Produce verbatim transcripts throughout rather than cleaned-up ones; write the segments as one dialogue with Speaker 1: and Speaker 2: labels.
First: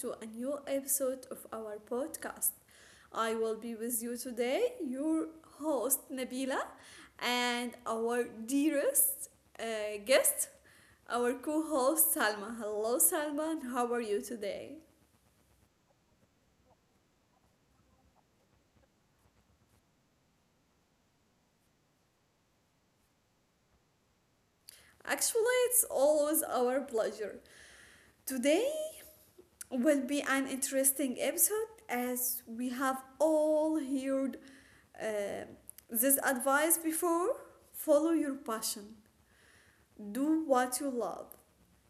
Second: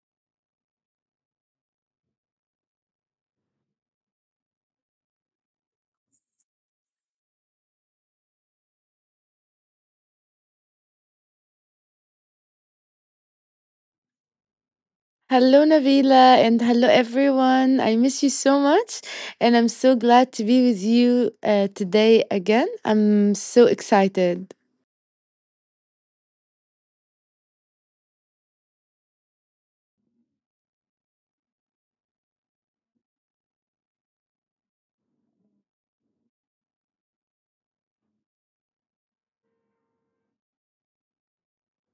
Speaker 1: to a new episode of our podcast. I will be with you today, your host Nabila, and our dearest uh, guest, our co host Salma. Hello, Salma, and how are you today?
Speaker 2: Hello, Nabila, and hello, everyone. I miss you so much, and I'm so glad to be with you uh, today again. I'm so excited.
Speaker 1: Actually, it's always our pleasure. Today, will be an interesting episode as we have all heard uh, this advice before. Follow your passion, do what you love,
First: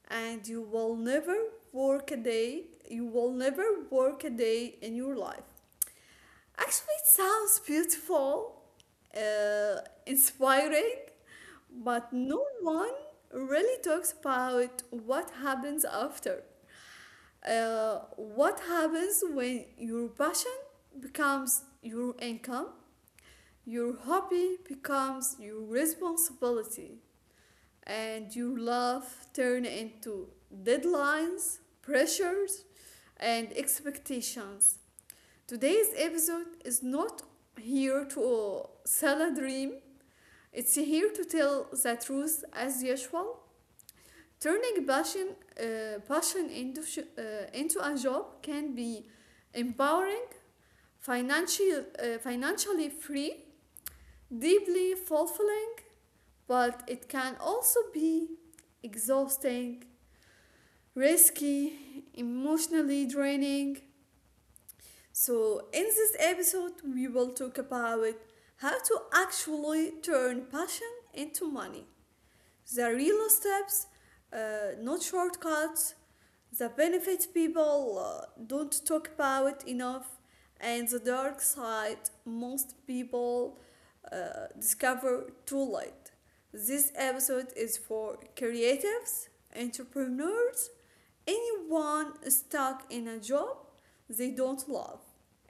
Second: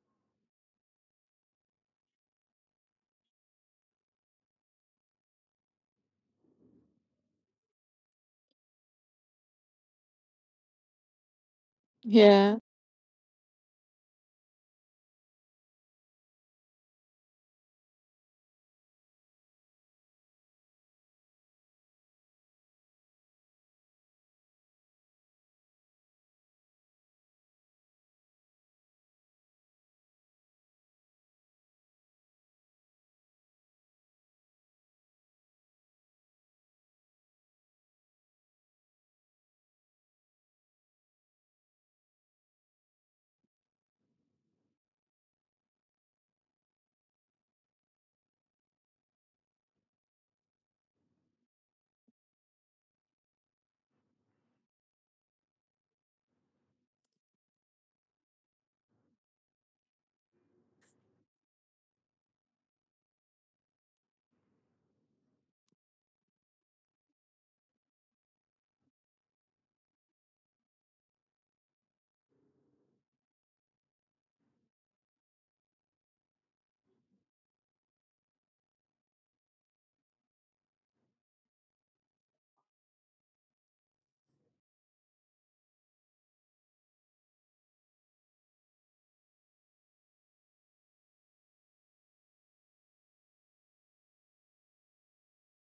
Speaker 1: and you will never work a day. You will never work a day in your life. Actually, it sounds beautiful, uh, inspiring, but no
Speaker 2: Yeah.
Speaker 1: one really talks about what happens after. Uh, what happens when your passion becomes your income, your hobby becomes your responsibility, and your love turn into deadlines, pressures, and expectations. Today's episode is not here to sell a dream. It's here to tell the truth as usual. Turning passion, uh, passion into, uh, into a job can be empowering, financial, uh, financially free, deeply fulfilling, but it can also be exhausting, risky, emotionally draining. So, in this episode, we will talk about how to actually turn passion into money. The real steps, uh, not shortcuts. The benefits people uh, don't talk about enough, and the dark side most people uh, discover too late. This episode is for creatives, entrepreneurs, anyone stuck in a job they don't love,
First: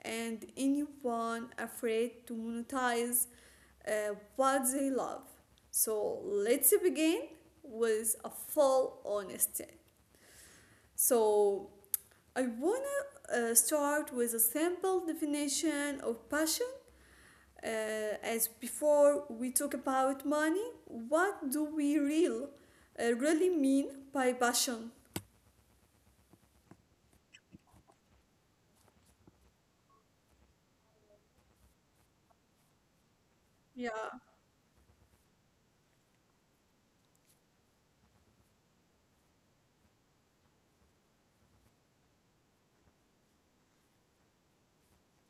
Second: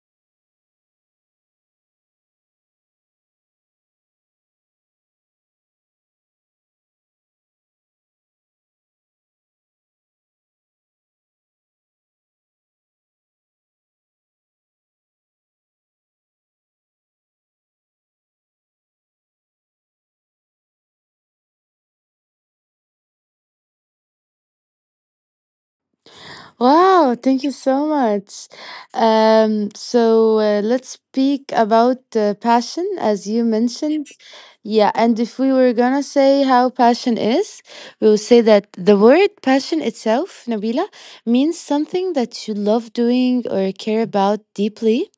Speaker 1: and anyone afraid to monetize uh, what they love. So let's begin with a full honesty. So I wanna uh, start with a simple definition of passion. Uh, as before we talk about money, what do we real, uh, really mean by passion?
Speaker 2: Wow. Thank you so much. Um, so uh, let's speak about uh, passion, as you
Speaker 1: Yeah,
Speaker 2: mentioned. Yeah. And if we were going to say how passion is, we will say that the word passion itself, Nabila, means something that you love doing or care about deeply.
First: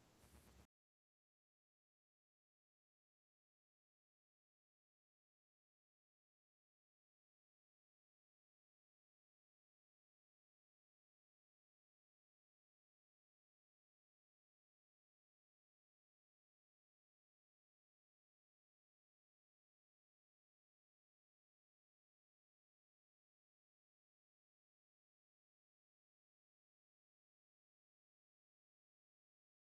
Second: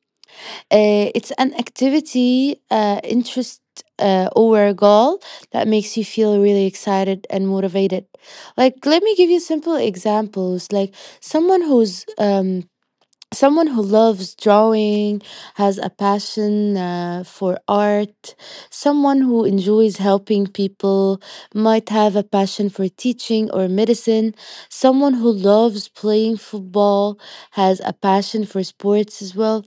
Speaker 2: Uh, it's an activity, uh, interest, uh, or goal that makes you feel really excited and motivated. Like, let me give you simple examples. Like, someone who's um, someone who loves drawing, has a passion uh, for art, someone who enjoys helping people, might have a passion for teaching or medicine, someone who loves playing football, has a passion for sports as well.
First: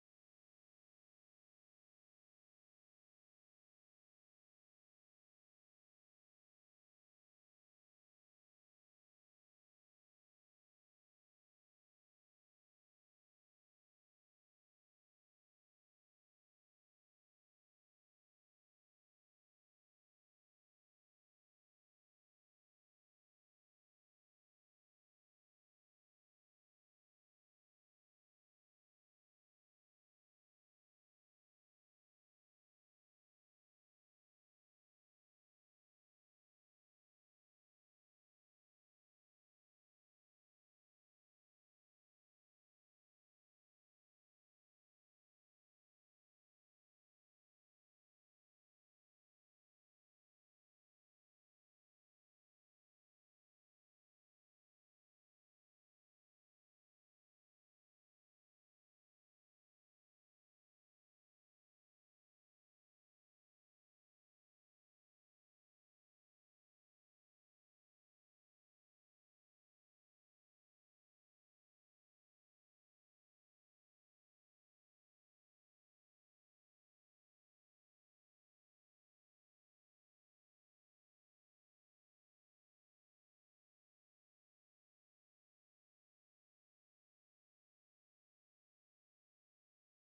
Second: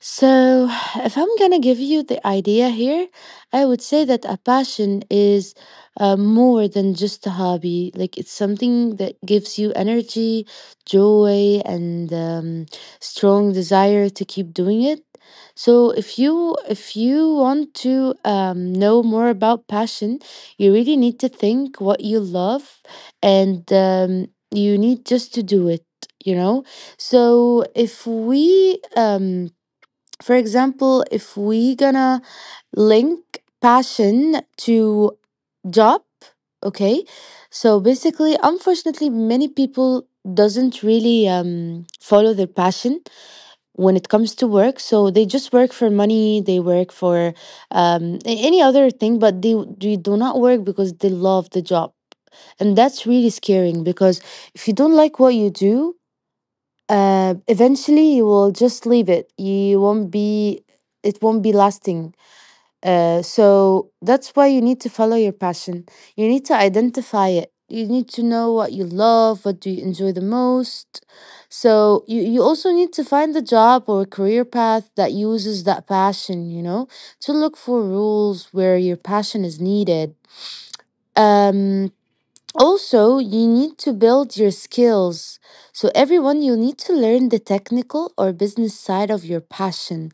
Speaker 2: So, if I'm gonna give you the idea here, I would say that a passion is uh, more than just a hobby. Like, it's something that gives you energy, joy, and um, strong desire to keep doing it. So, if you if you want to um, know more about passion, you really need to think what you love, and um, you need just to do it. You know, so if we um for example, if we gonna link passion to job, okay? So basically, unfortunately, many people doesn't really um, follow their passion when it comes to work. So they just work for money, they work for um, a- any other thing, but they, they do not work because they love the job. And that's really scaring because if you don't like what you do, uh, eventually you will just leave it. You won't be It won't be lasting. Uh, so that's why you need to follow your passion. You need to identify it. You need to know what you love, what do you enjoy the most, so you, you also need to find a job or a career path that uses that passion, you know, to look for rules where your passion is needed. um Also, you need to build your skills. So, everyone, you need to learn the technical or business side of your passion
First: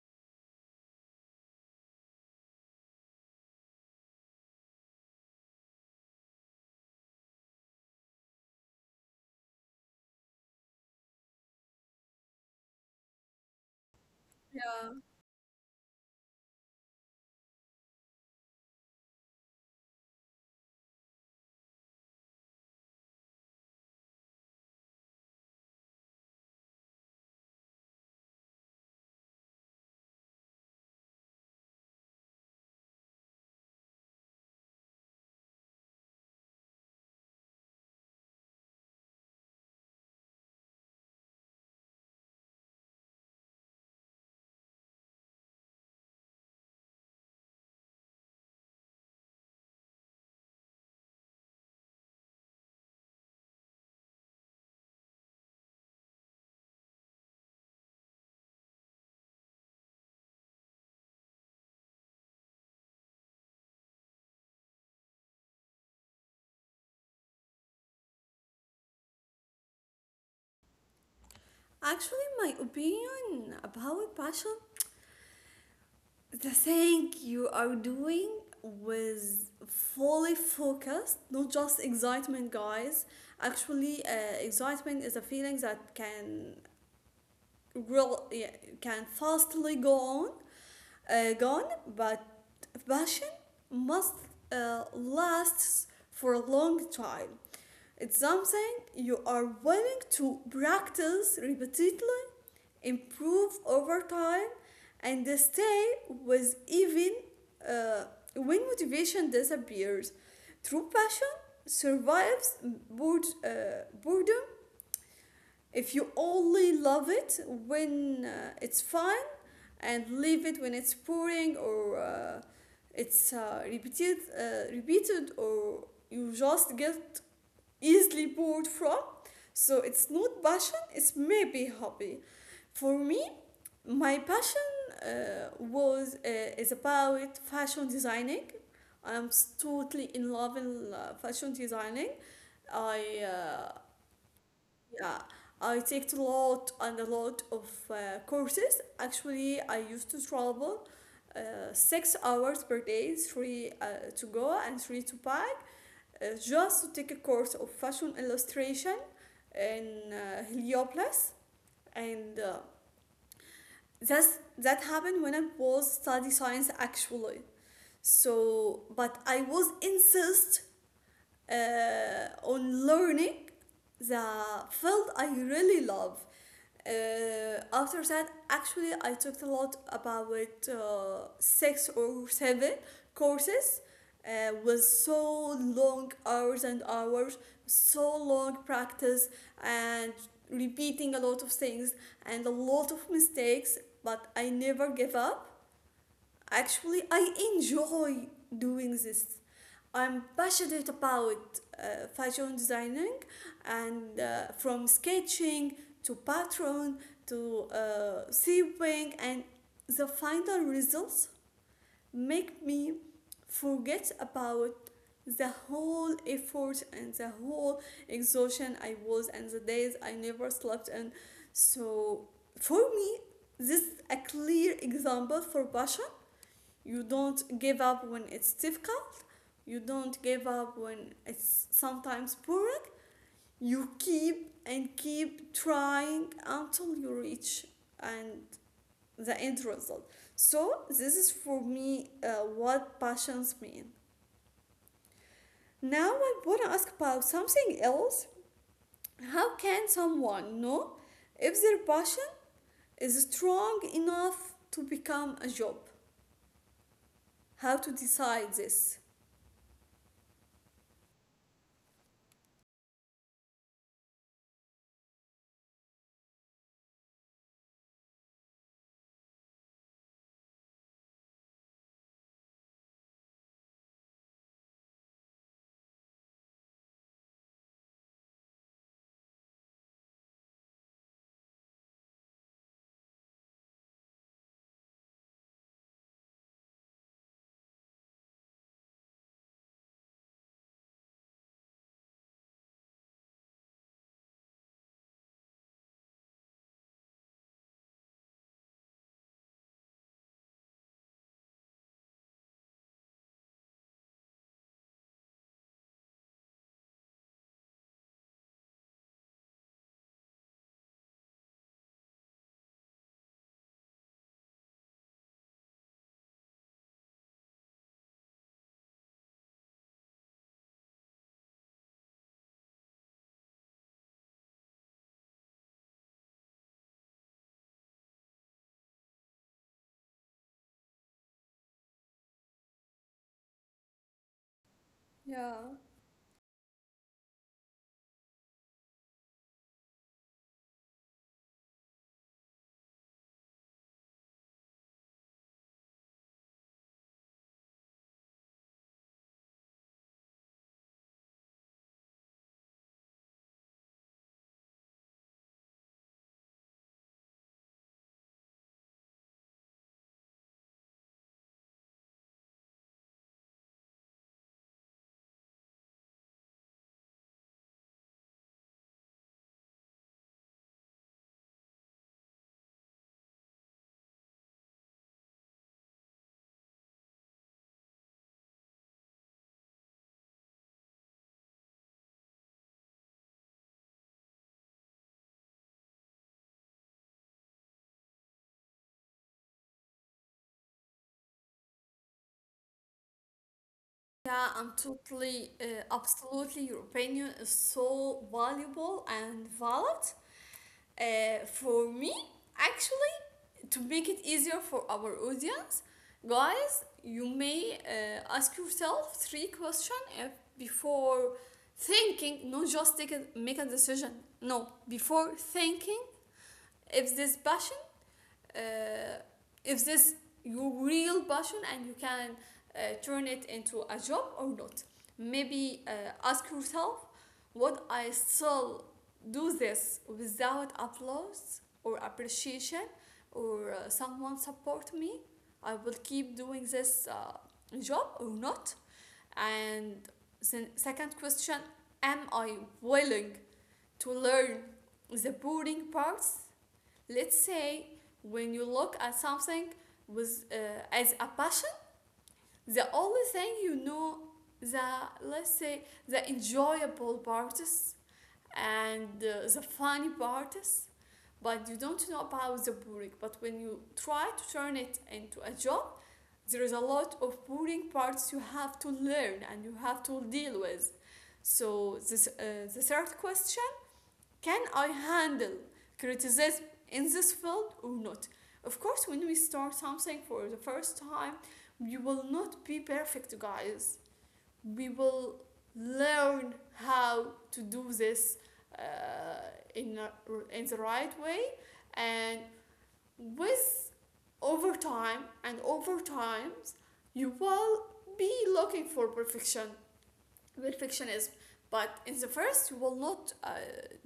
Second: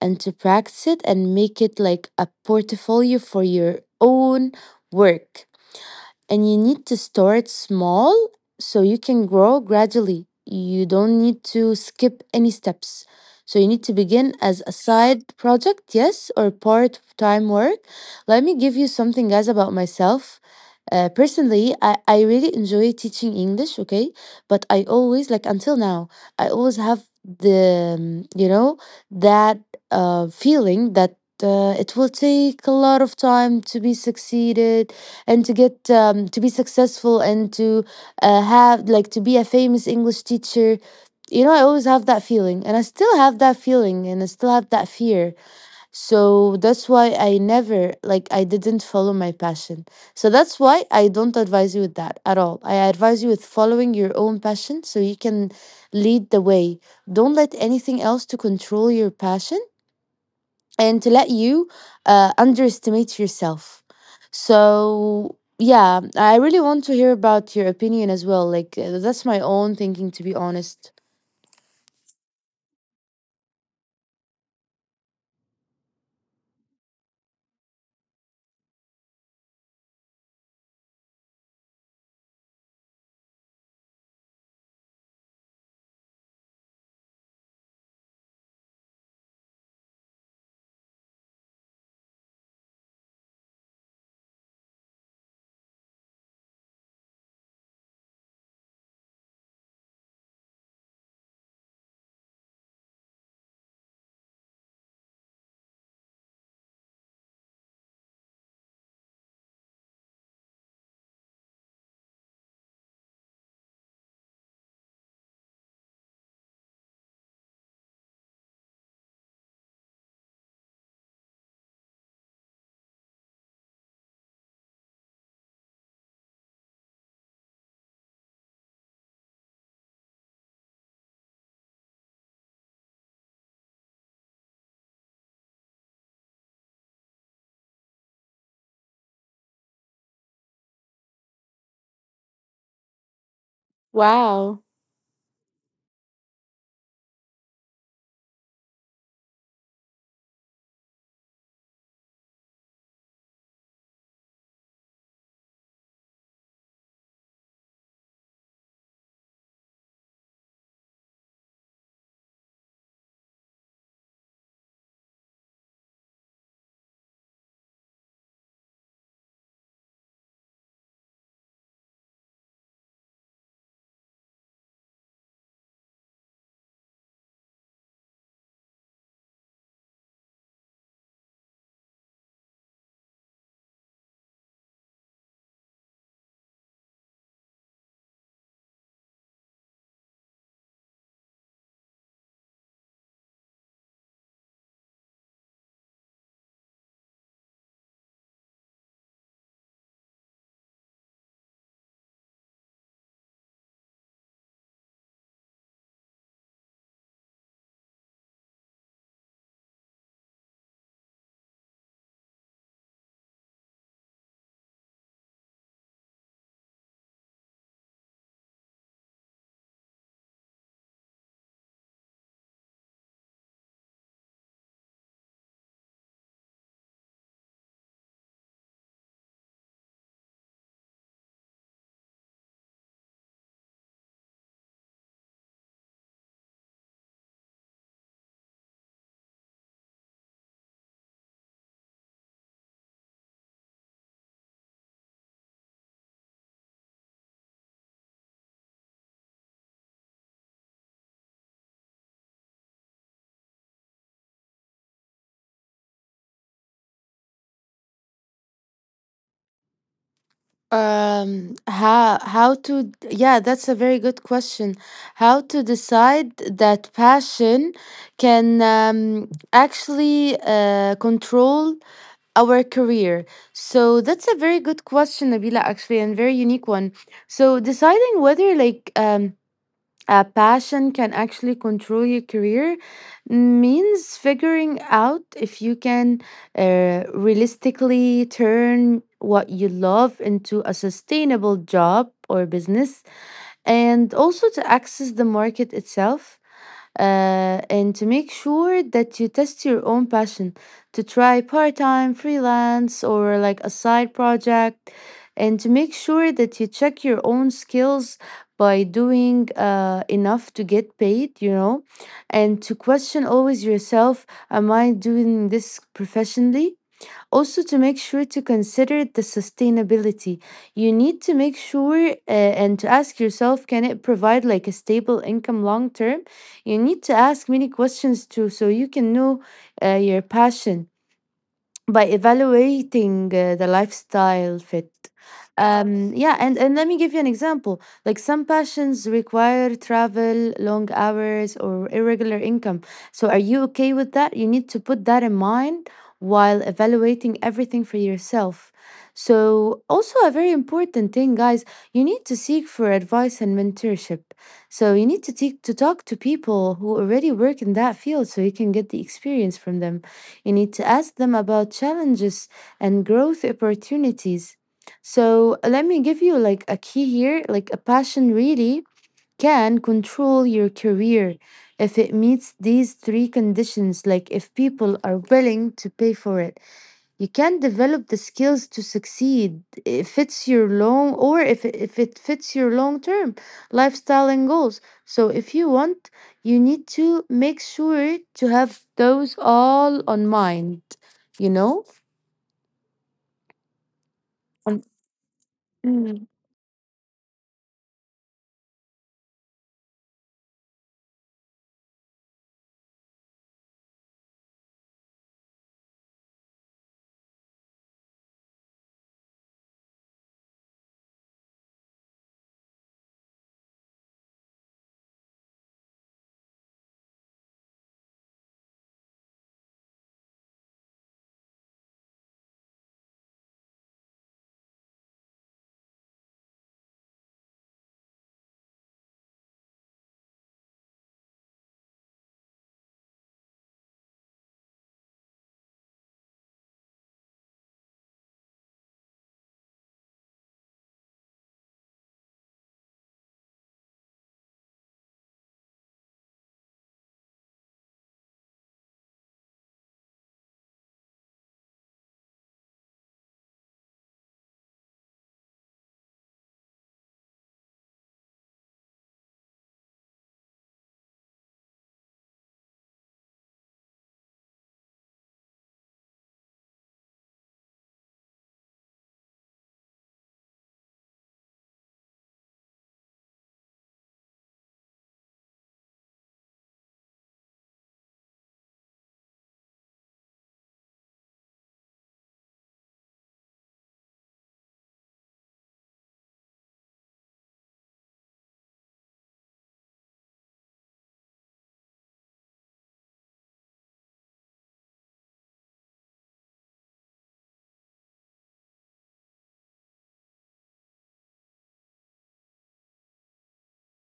Speaker 2: and to practice it and make it like a portfolio for your own work. And you need to start small so you can grow gradually. You don't need to skip any steps. So you need to begin as a
Speaker 1: yeah.
Speaker 2: side project, yes, or part time work. Let me give you something, guys, about myself. Uh, personally, I, I really enjoy teaching English, okay? But I always, like until now, I always have the, um, you know, that uh, feeling that uh, it will take a lot of time to be succeeded and to get um, to be successful and to uh, have like to be a famous English teacher. You know, I always have that feeling, and I still have that feeling, and I still have that fear. So that's why I never like I didn't follow my passion. So that's why I don't advise you with that at all. I advise you with following your own passion so you can lead the way. Don't let anything else to control your passion and to let you uh, underestimate yourself. So, yeah, I really want to hear about your opinion as well. Like, uh, that's my own thinking, to be honest.
Speaker 1: Actually, my opinion about passion, the thing you are doing with fully focused, not just excitement, guys. Actually, uh, excitement is a feeling that can real yeah, can fastly go on, uh, gone, but passion must uh, lasts for a long time. It's something you are willing to practice repeatedly, improve over time, and stay with even uh, when motivation disappears. True passion survives bored, uh, boredom if you only love it when uh, it's fine and leave it when it's pouring or uh, it's uh, repeated, uh, repeated or you just get easily bored from. So it's not passion, it's maybe hobby. For me, my passion uh, was uh, is about fashion designing. I'm totally in love with uh, fashion designing. I uh,
Speaker 2: Wow.
Speaker 1: yeah, I take a lot and a lot of uh, courses. Actually, I used to travel uh, six hours per day, three uh, to go and three to back, uh, just to take a course of fashion illustration in uh, Heliopolis. And uh, that's, that happened when I was study science actually. So, but I was insist uh, on learning the field I really love. uh, after that actually I talked a lot about uh, six or seven courses uh, with so long hours and hours, so long practice, and repeating a lot of things and a lot of mistakes, but I never gave up. Actually, I enjoy doing this. I'm passionate about uh, fashion designing, and uh, from sketching to pattern to uh, sewing, and the final results make me forget about the whole effort and the whole exhaustion I was and the days I never slept. And so for me, this is a clear example for passion. You don't give up when it's difficult. You don't give up when it's sometimes boring. You keep and keep trying until you reach and the end result. So this is for me uh, what passions mean. Now I want to ask about something else. How can someone know if their passion is strong enough to become a job? How to decide this?
Speaker 2: Um, how how to yeah, that's a very good question. How to decide that passion can um, actually uh, control our career? So that's a very good question, Nabila, actually, and very unique one. So deciding whether like um a passion can actually control your career means figuring out if you can uh, realistically turn what you love into a sustainable job or business, and also to access the market itself, uh, and to make sure that you test your own passion, to try part-time freelance or like a side project, and to make sure that you check your own skills by doing uh, enough to get paid, you know, and to question always yourself, am I doing this professionally? Also, to make sure to consider the sustainability, you need to make sure uh, and to ask yourself, can it provide like a stable income long term? You need to ask many questions too, so you can know uh, your passion by evaluating uh, the lifestyle fit.
Speaker 1: Yeah.
Speaker 2: Um, yeah, and, and let me give you an example. Like some passions require travel, long hours, or irregular income. So, are you okay with that? You need to put that in mind while evaluating everything for yourself. So, also a very important thing, guys, you need to seek for advice and mentorship. So, you need to, take to talk to people who already work in that field so you can get the experience from them. You need to ask them about challenges and growth opportunities. So, let me give you like a key here, like a passion really can control your career if it meets these three conditions, like if people are willing to pay for it. You can develop the skills to succeed if it's your long or if, it- if it fits your long term lifestyle and goals. So, if you want, you need to make sure to have those all on mind, you know?
Speaker 1: Yeah, I'm
Speaker 2: And-
Speaker 1: totally, uh,
Speaker 2: Mm.
Speaker 1: absolutely. Your opinion is so valuable and valid. Uh, for me, actually, to make it easier for our audience, guys, you may uh, ask yourself three questions if before thinking, not just take a, make a decision. No, before thinking, if this passion uh, if this your real passion and you can uh, turn it into a job or not, maybe uh, ask yourself, would I still do this without applause or appreciation or uh, someone support me, I will keep doing this uh, job or not. And the second question, am I willing to learn the boring parts? Let's say when you look at something with uh, as a passion, the only thing you know, the, let's say, the enjoyable parts and uh, the funny parts, but you don't know about the boring. But when you try to turn it into a job, there is a lot of boring parts you have to learn and you have to deal with. So this uh, the third question, can I handle criticism in this field or not? Of course, when we start something for the first time, we will not be perfect, guys. We will learn how to do this uh, in, a, in the right way, and with over time and over times you will be looking for perfection perfectionism, but in the first you will not uh,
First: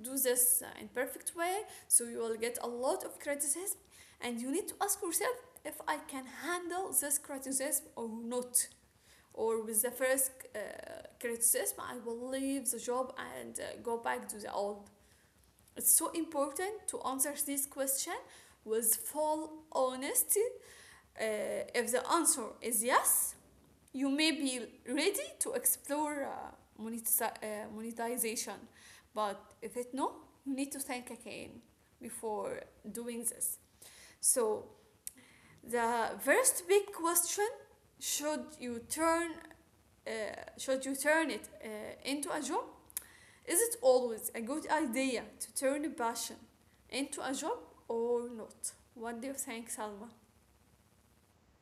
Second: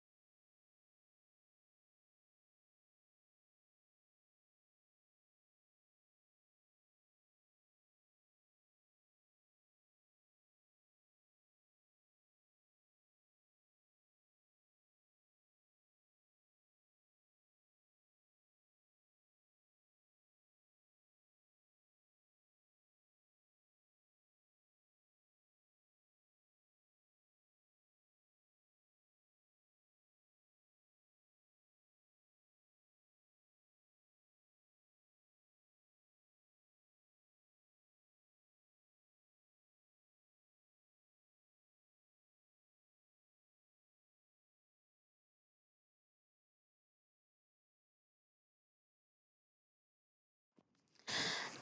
Speaker 1: do this uh, in perfect way, so you will get a lot of criticism, and you need to ask yourself if I can handle this criticism or not, or with the first uh, criticism I will leave the job and uh, go back to the old. It's so important to answer this question with full honesty. Uh, if the answer is yes, you may be ready to explore uh, uh, monetization, but if it no, you need to think again before doing this. So the first big question: Should you turn uh, should you turn it uh, into a job? Is it always a good idea to turn a passion into a job or not? What do you think, Salma?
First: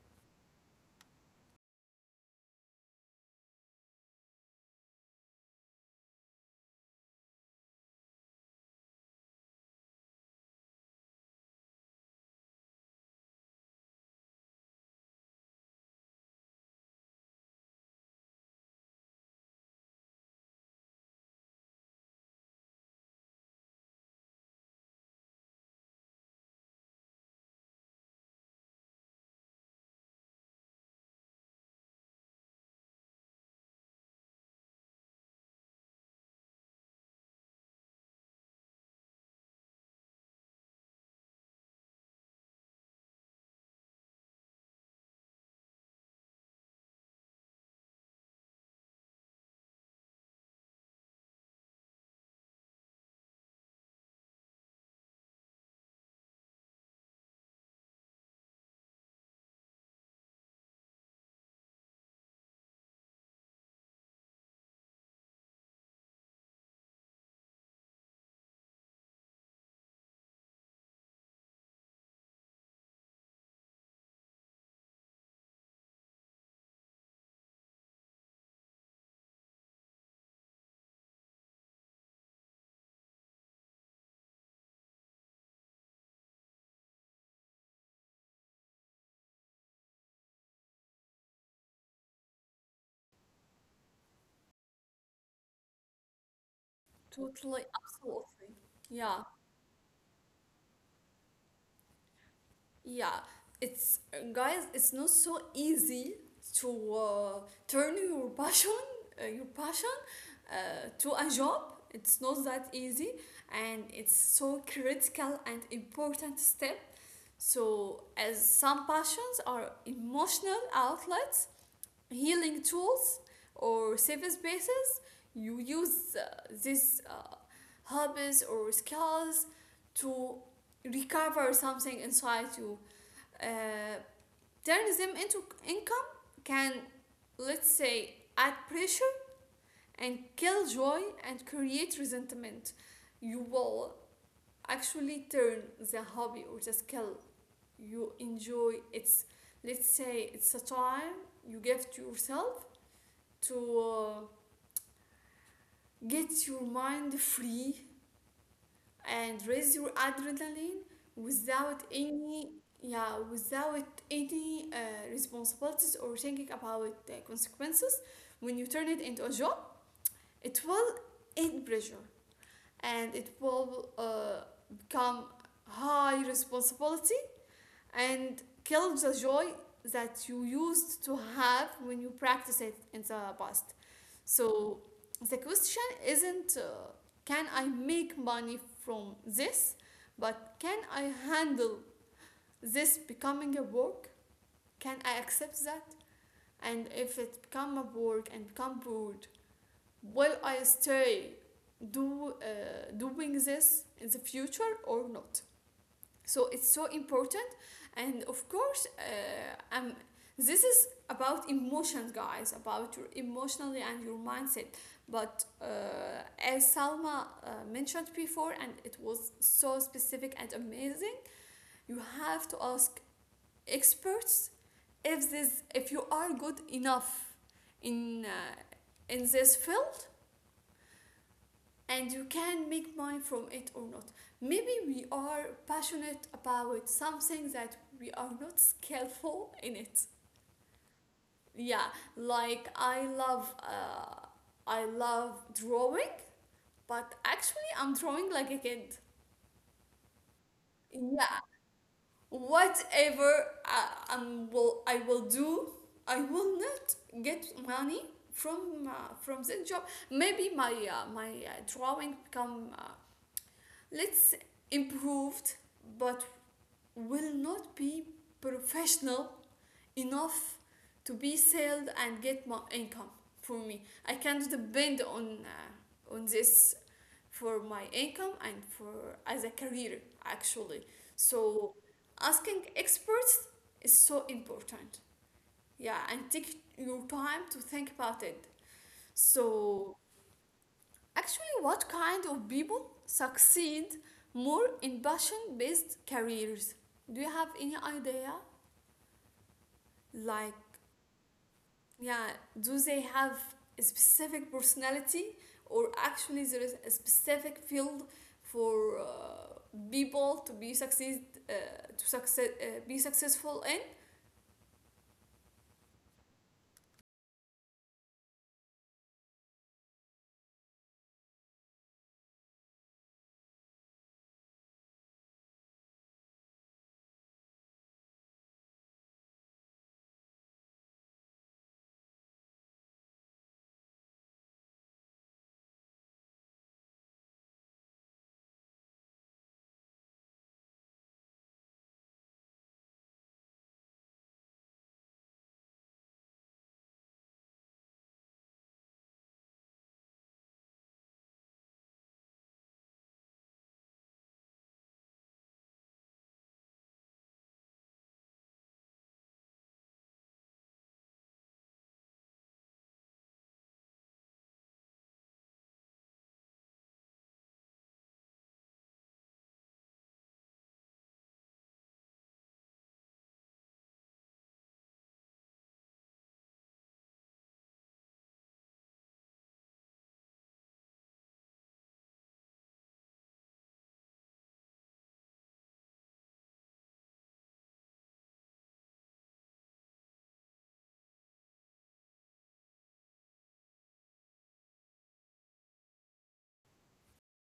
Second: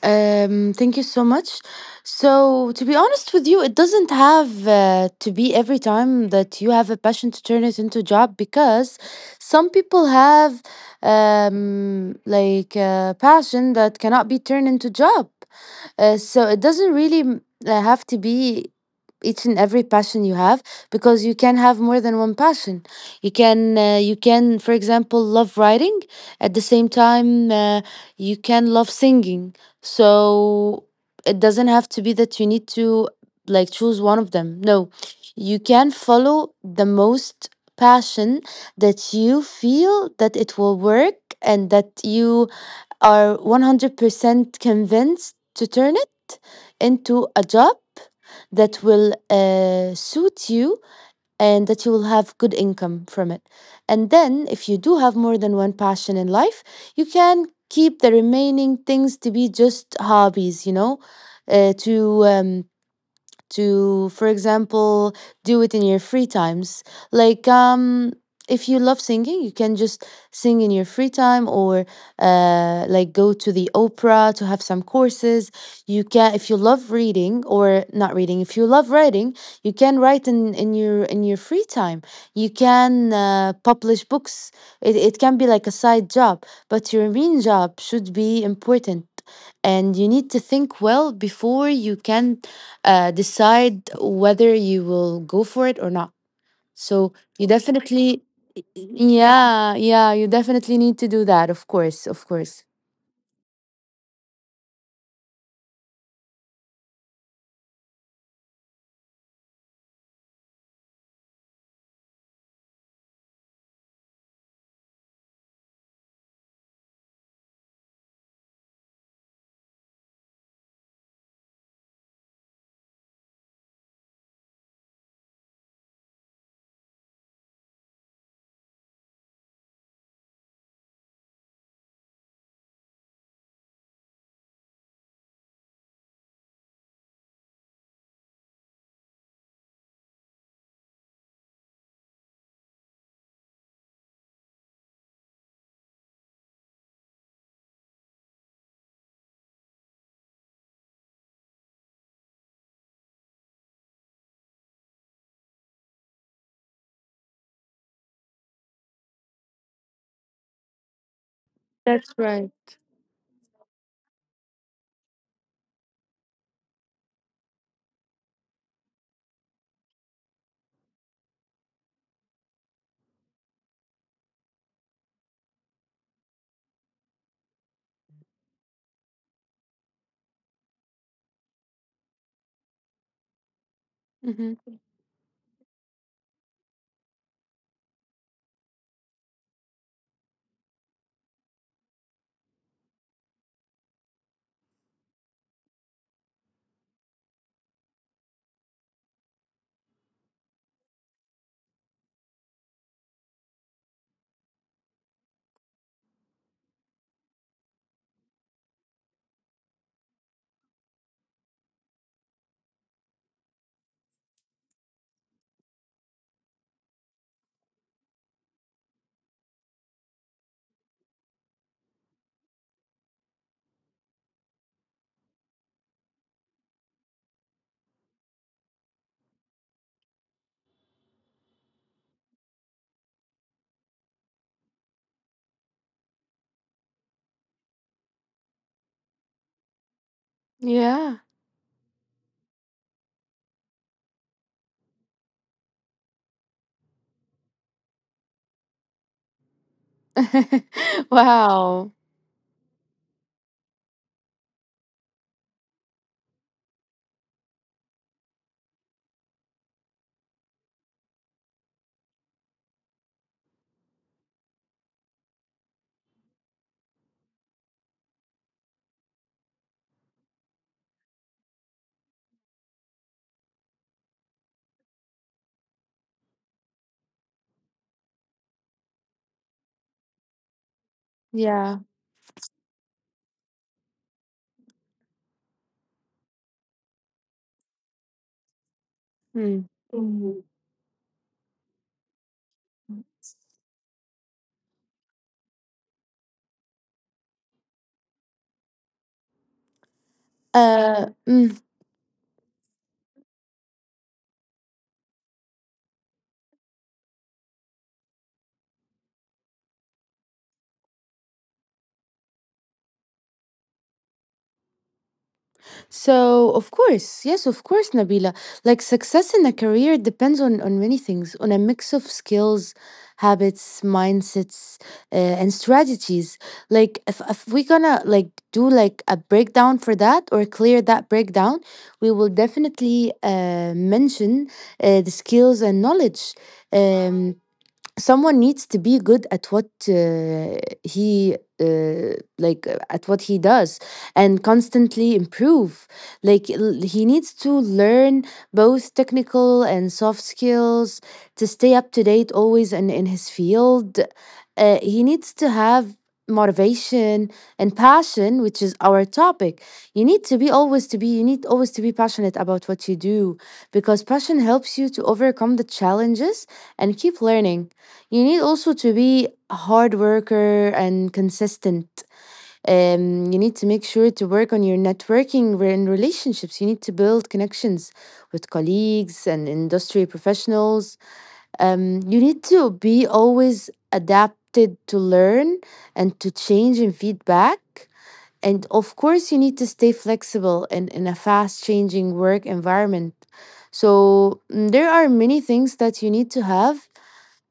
Speaker 2: Um, thank you so much. So, to be honest with you, it doesn't have uh, to be every time that you have a passion to turn it into a job because some people have um, like a passion that cannot be turned into job. Uh, so it doesn't really m- uh, have to be each and every passion you have because you can have more than one passion. You can uh, you can, for example, love writing at the same time. Uh, you can love singing. So it doesn't have to be that you need to like choose one of them. No, you can follow the most passion that you feel that it will work and that you are one hundred percent convinced to turn it into a job that will uh, suit you and that you will have good income from it. And then, if you do have more than one passion in life, you can keep the remaining things to be just hobbies, you know, uh, to um, to, for example, do it in your free times. Like, um, if you love singing, you can just sing in your free time, or uh, like go to the opera to have some courses. You can, if you love reading or not reading, if you love writing, you can write in, in your in your free time. You can uh, publish books. It, it can be like a side job, but your main job should be important, and you need to think well before you can uh, decide whether you will go for it or not. So you
Speaker 1: Totally,
Speaker 2: definitely,
Speaker 1: absolutely. Yeah,
Speaker 2: yeah, yeah, you definitely need to do that. Of course, of course.
Speaker 1: yeah, it's guys, it's not so easy to uh, turn your passion, uh, your passion, uh, to a job. It's not that easy, and it's so critical and important step. So, as some passions are emotional outlets, healing tools, or safe spaces, you use uh, these uh, hobbies or skills to recover something inside you. Uh, turns them into income can, let's say, add pressure and kill joy and create resentment. You will actually turn the hobby or the skill you enjoy. It's, let's say, it's a time you give to yourself to uh, get your mind free and raise your adrenaline without
Speaker 2: That's right.
Speaker 1: any, yeah, without any uh, responsibilities or thinking about the consequences when you turn it into a job. It will add pressure, and it will uh, become high responsibility and kill the joy that you used to have when you practice it in the past.
Speaker 2: Hmm.
Speaker 1: So the question isn't uh, can I make money from this, but can I handle this becoming a work? Can I accept that? And if it become a work and become bored, will I stay do uh, doing this in the future or not? So it's so important. And of course, uh, um, this is about emotions, guys, about your emotionally and your mindset. But uh, as Salma uh, mentioned before, and it was so specific and amazing, you have to ask experts if this, if you are good enough in uh, in this field, and you can make money from it or not. Maybe we are passionate about something that we are not skillful in it.
Speaker 2: Yeah.
Speaker 1: Yeah, like I love uh, I love drawing, but actually I'm drawing like a kid. Yeah,
Speaker 2: Wow.
Speaker 1: whatever I, I'm will I will do, I will not get money from uh, from this job. Maybe my uh, my uh, drawing become, uh, let's, improved, but will not be professional enough to be sold and get my income. For me, I can't depend on uh, on this for my income and for as a career actually. So
Speaker 2: Yeah.
Speaker 1: asking experts is so important. Yeah, and take your time to think about it.
Speaker 2: Mm.
Speaker 1: So actually, what kind of people succeed more in passion based careers? Do you have any idea? Like,
Speaker 2: Uh, mhm.
Speaker 1: yeah, do they have a specific personality, or actually, there is a specific field for uh, people to be succeed, uh, to success uh, be successful in?
Speaker 2: So, of course, yes, of course, Nabila. Like success in a career depends on on many things, on a mix of skills, habits, mindsets, uh, and strategies. Like if if we gonna like do like a breakdown for that or clear that breakdown, we will definitely uh, mention uh, the skills and knowledge. Um, Someone needs to be good at what uh, he uh, like uh, at what he does and constantly improve. Like l- he needs to learn both technical and soft skills to stay up to date always in, in his field. Uh, he needs to have motivation and passion, which is our topic. You need to be always to be you need always to be passionate about what you do because passion helps you to overcome the challenges and keep learning. You need also to be a hard worker and consistent. Um, you need to make sure to work on your networking re- and relationships. You need to build connections with colleagues and industry professionals. Um, you need to be always adapted to learn and to change and feedback. And of course, you need to stay flexible in, in a fast changing work environment. So mm, there are many things that you need to have,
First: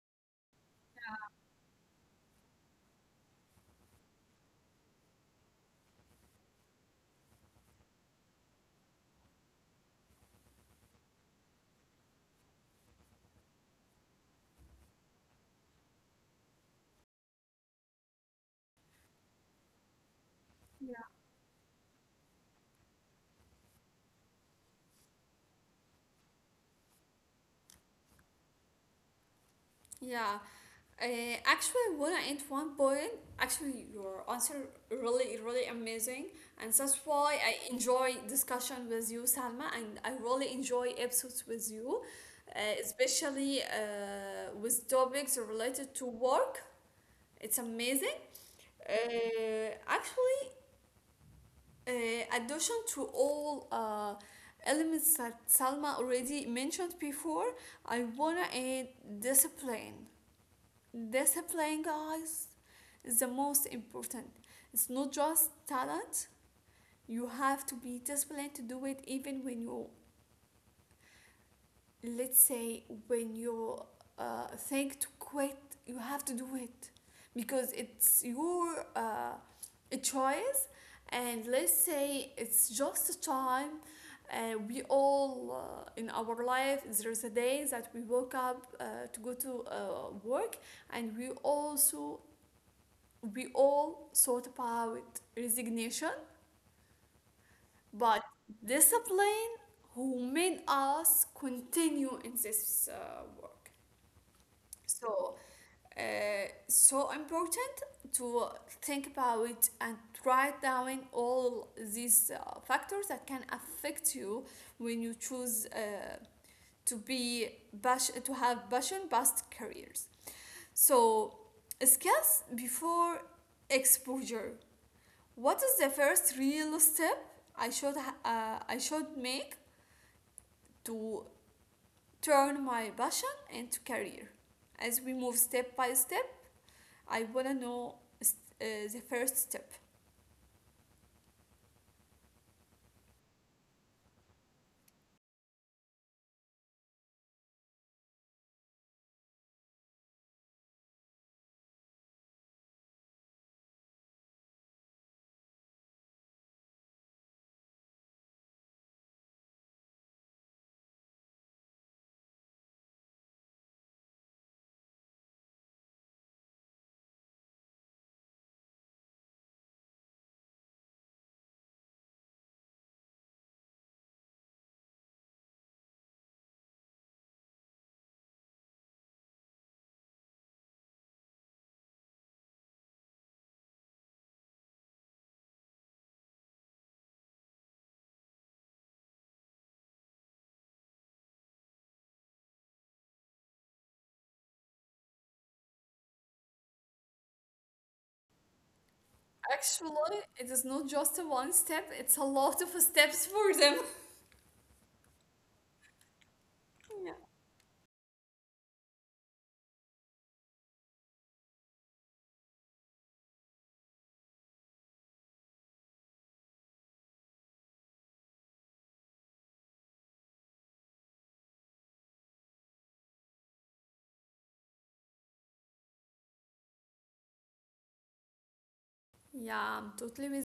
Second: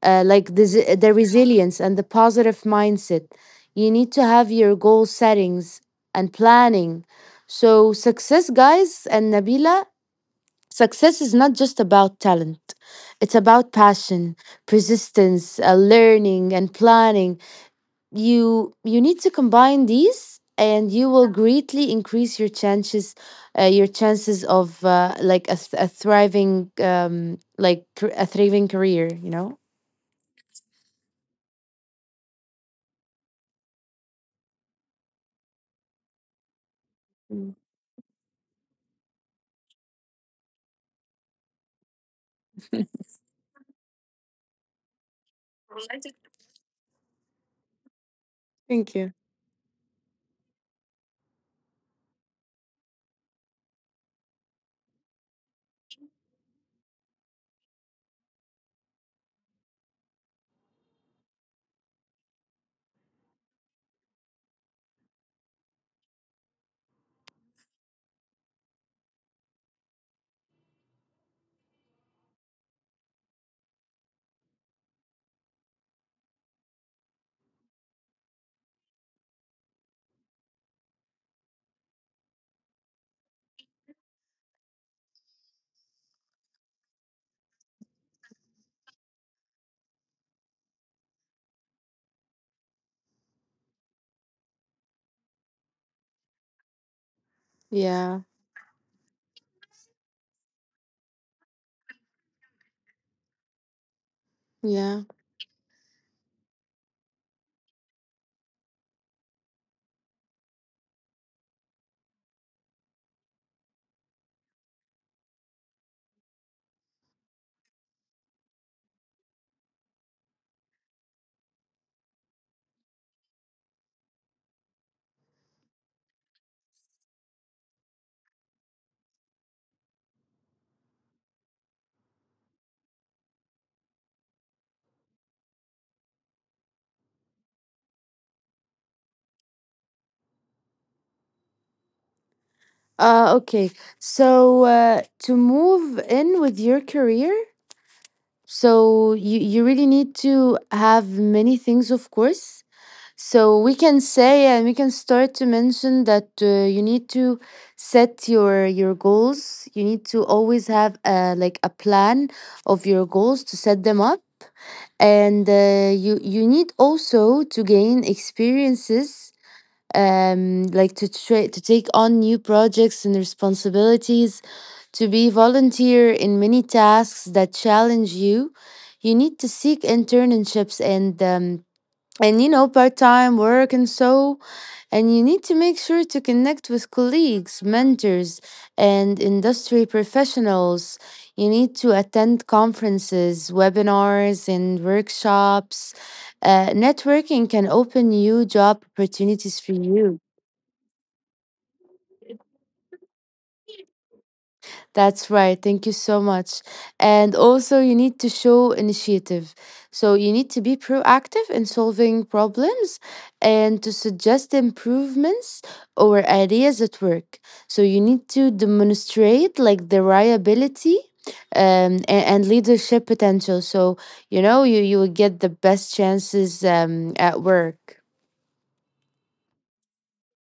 Speaker 2: uh, like the, z- the resilience and the positive mindset. You need to have your goal settings and planning. So, success, guys, and Nabila, success is not just about talent, it's about passion, persistence, uh, learning, and planning. You, you need to combine these. And you will greatly increase your chances, uh, your chances of uh, like a, th- a thriving, um, like thr- a thriving career. You know.
Speaker 1: Yeah. Uh, Actually, I wanna add one point. Actually, your answer really, really amazing, and that's why I enjoy discussion with you, Salma, and I really enjoy episodes with you, uh, especially uh, with topics related to work. It's amazing.
Speaker 2: Thank you.
Speaker 1: Uh, actually, uh, addition to all uh, elements that Salma already mentioned before, I wanna add discipline discipline guys, is the most important. It's not just talent. You have to be disciplined to do it, even when you let's say when you uh, think to quit. You have to do it because it's your uh, choice. And let's say, it's just time. Uh, we all, uh, in our life there's a day that we woke up uh, to go to uh, work, and we also, we all thought about resignation,
Speaker 2: Yeah,
Speaker 1: but discipline who made us continue in this uh, work.
Speaker 2: yeah.
Speaker 1: So, uh, so important to think about and write down all these uh, factors that can affect you when you choose uh, to be passion, to have passion-based careers. So, skills before exposure. What is the first real step I should ha- uh, I should make to turn my passion into career? As we move step by step, I wanna know s- uh, the first step.
Speaker 2: Uh, okay. So uh, to move in with your career, so you you really need to have many things, of course. So we can say and we can start to mention that uh, you need to set your your goals. You need to always have uh like a plan of your goals to set them up, and uh, you you need also to gain experiences, um, like to try to take on new projects and responsibilities, to be volunteer in many tasks that challenge you. You need to seek internships and um, and you know part-time work and so, and you need to make sure to connect with colleagues, mentors, and industry professionals. You need to attend conferences, webinars, and workshops. Uh, networking can open new job opportunities for you.
Speaker 1: Actually, it is not just a one step; it's a lot of steps for them.
Speaker 2: That's right. Thank you so much.
Speaker 1: Yeah,
Speaker 2: And also, you need to show initiative. So, you need to be proactive in solving problems and to suggest improvements or ideas at work. So, you need to demonstrate like the reliability, um, a- and, leadership potential. So, you know, you, you will get the best chances um, at work.
Speaker 1: yeah, I'm totally with.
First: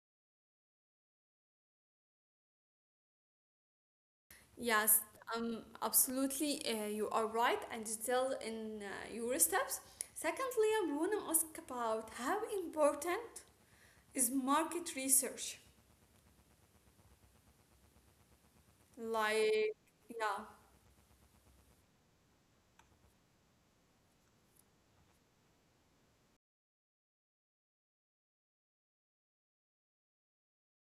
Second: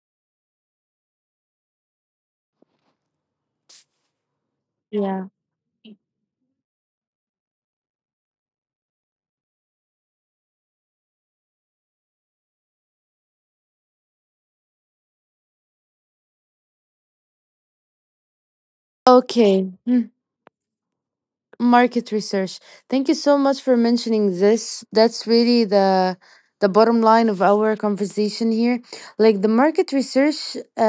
Speaker 1: Yes,
Speaker 2: Yeah.
Speaker 1: um, absolutely, uh, you are right, and still in uh, your steps. Secondly, I wanna ask about how important is market research.
Speaker 2: Okay.
Speaker 1: Like, yeah.
Speaker 2: Market research. Thank you so much for mentioning this. That's really the the bottom line of our conversation here. Like the market research, uh,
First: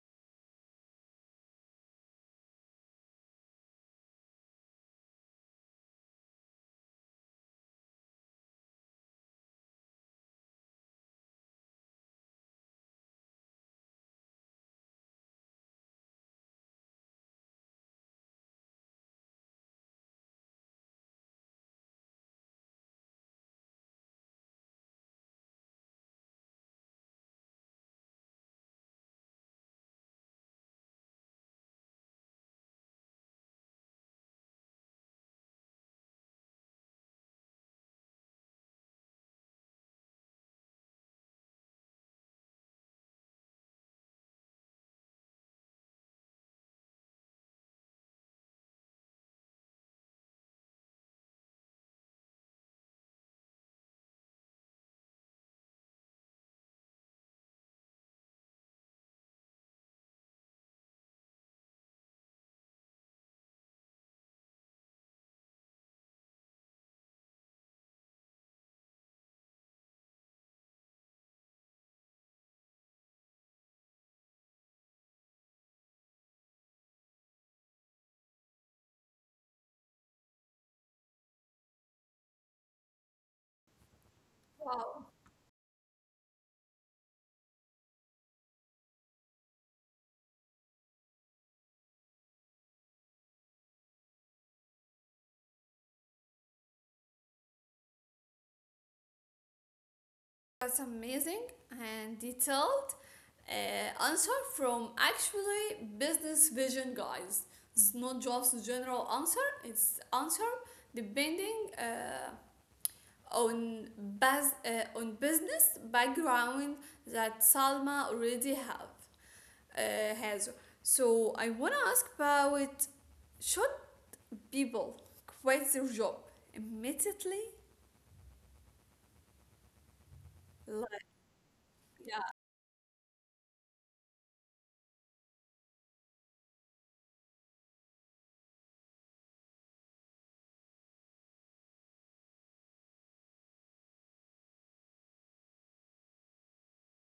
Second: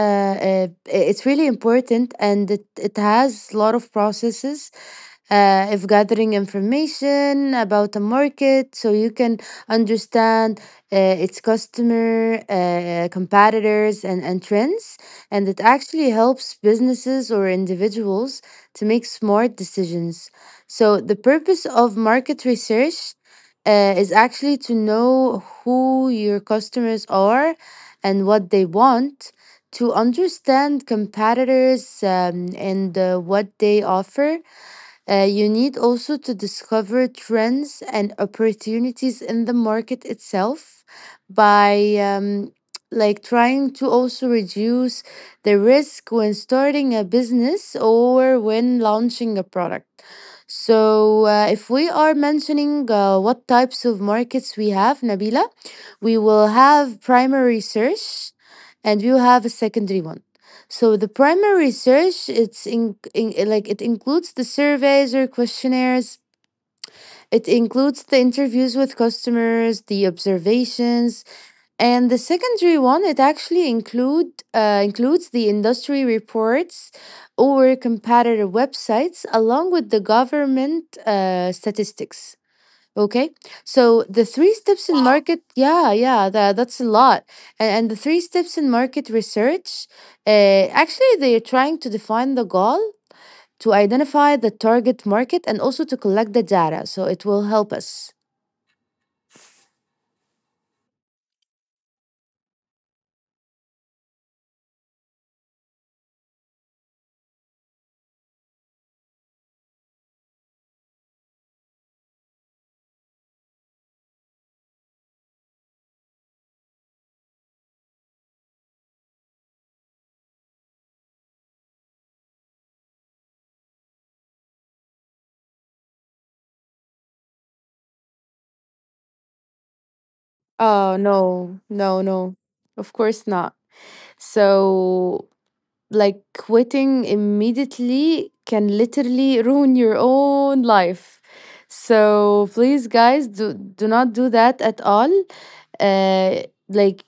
Speaker 2: uh, it's really important, and it it has a lot of processes. Uh, of gathering information about the market so you can understand uh, its customer, uh, competitors, and, and trends. And it actually helps businesses or individuals to make smart decisions. So, the purpose of market research uh, is actually to know who your customers are and what they want, to understand competitors, um, and uh, what they offer. Uh, you need also to discover trends and opportunities in the market itself by um, like trying to also reduce the risk when starting a business or when launching a product. So, uh, if we are mentioning uh, what types of markets we have, Nabila, we will have primary search and we will have a secondary one. So the primary research, it's in, in like it includes the surveys or questionnaires, it includes the interviews with customers, the observations. And the secondary one, it actually include uh, includes the industry reports or competitor websites along with the government uh, statistics. Okay, so the three steps in. Wow.
Speaker 1: Wow,
Speaker 2: Market, yeah, yeah, that, that's a lot. And, and the three steps in market research, uh, actually, they're trying to define the goal, to identify the target market, and also to collect the data. So it will help us.
Speaker 1: that's amazing and detailed uh, answer from actually business vision, guys. It's not just general answer; it's answer depending uh, on, bas- uh, on business background that Salma already have uh, has. So I wanna ask, about should people quit their job immediately?
Speaker 2: Oh,
Speaker 1: Like,
Speaker 2: no, no,
Speaker 1: yeah.
Speaker 2: no, of course not. So, like, quitting immediately can literally ruin your own life. So please, guys, do do not do that at all. uh, like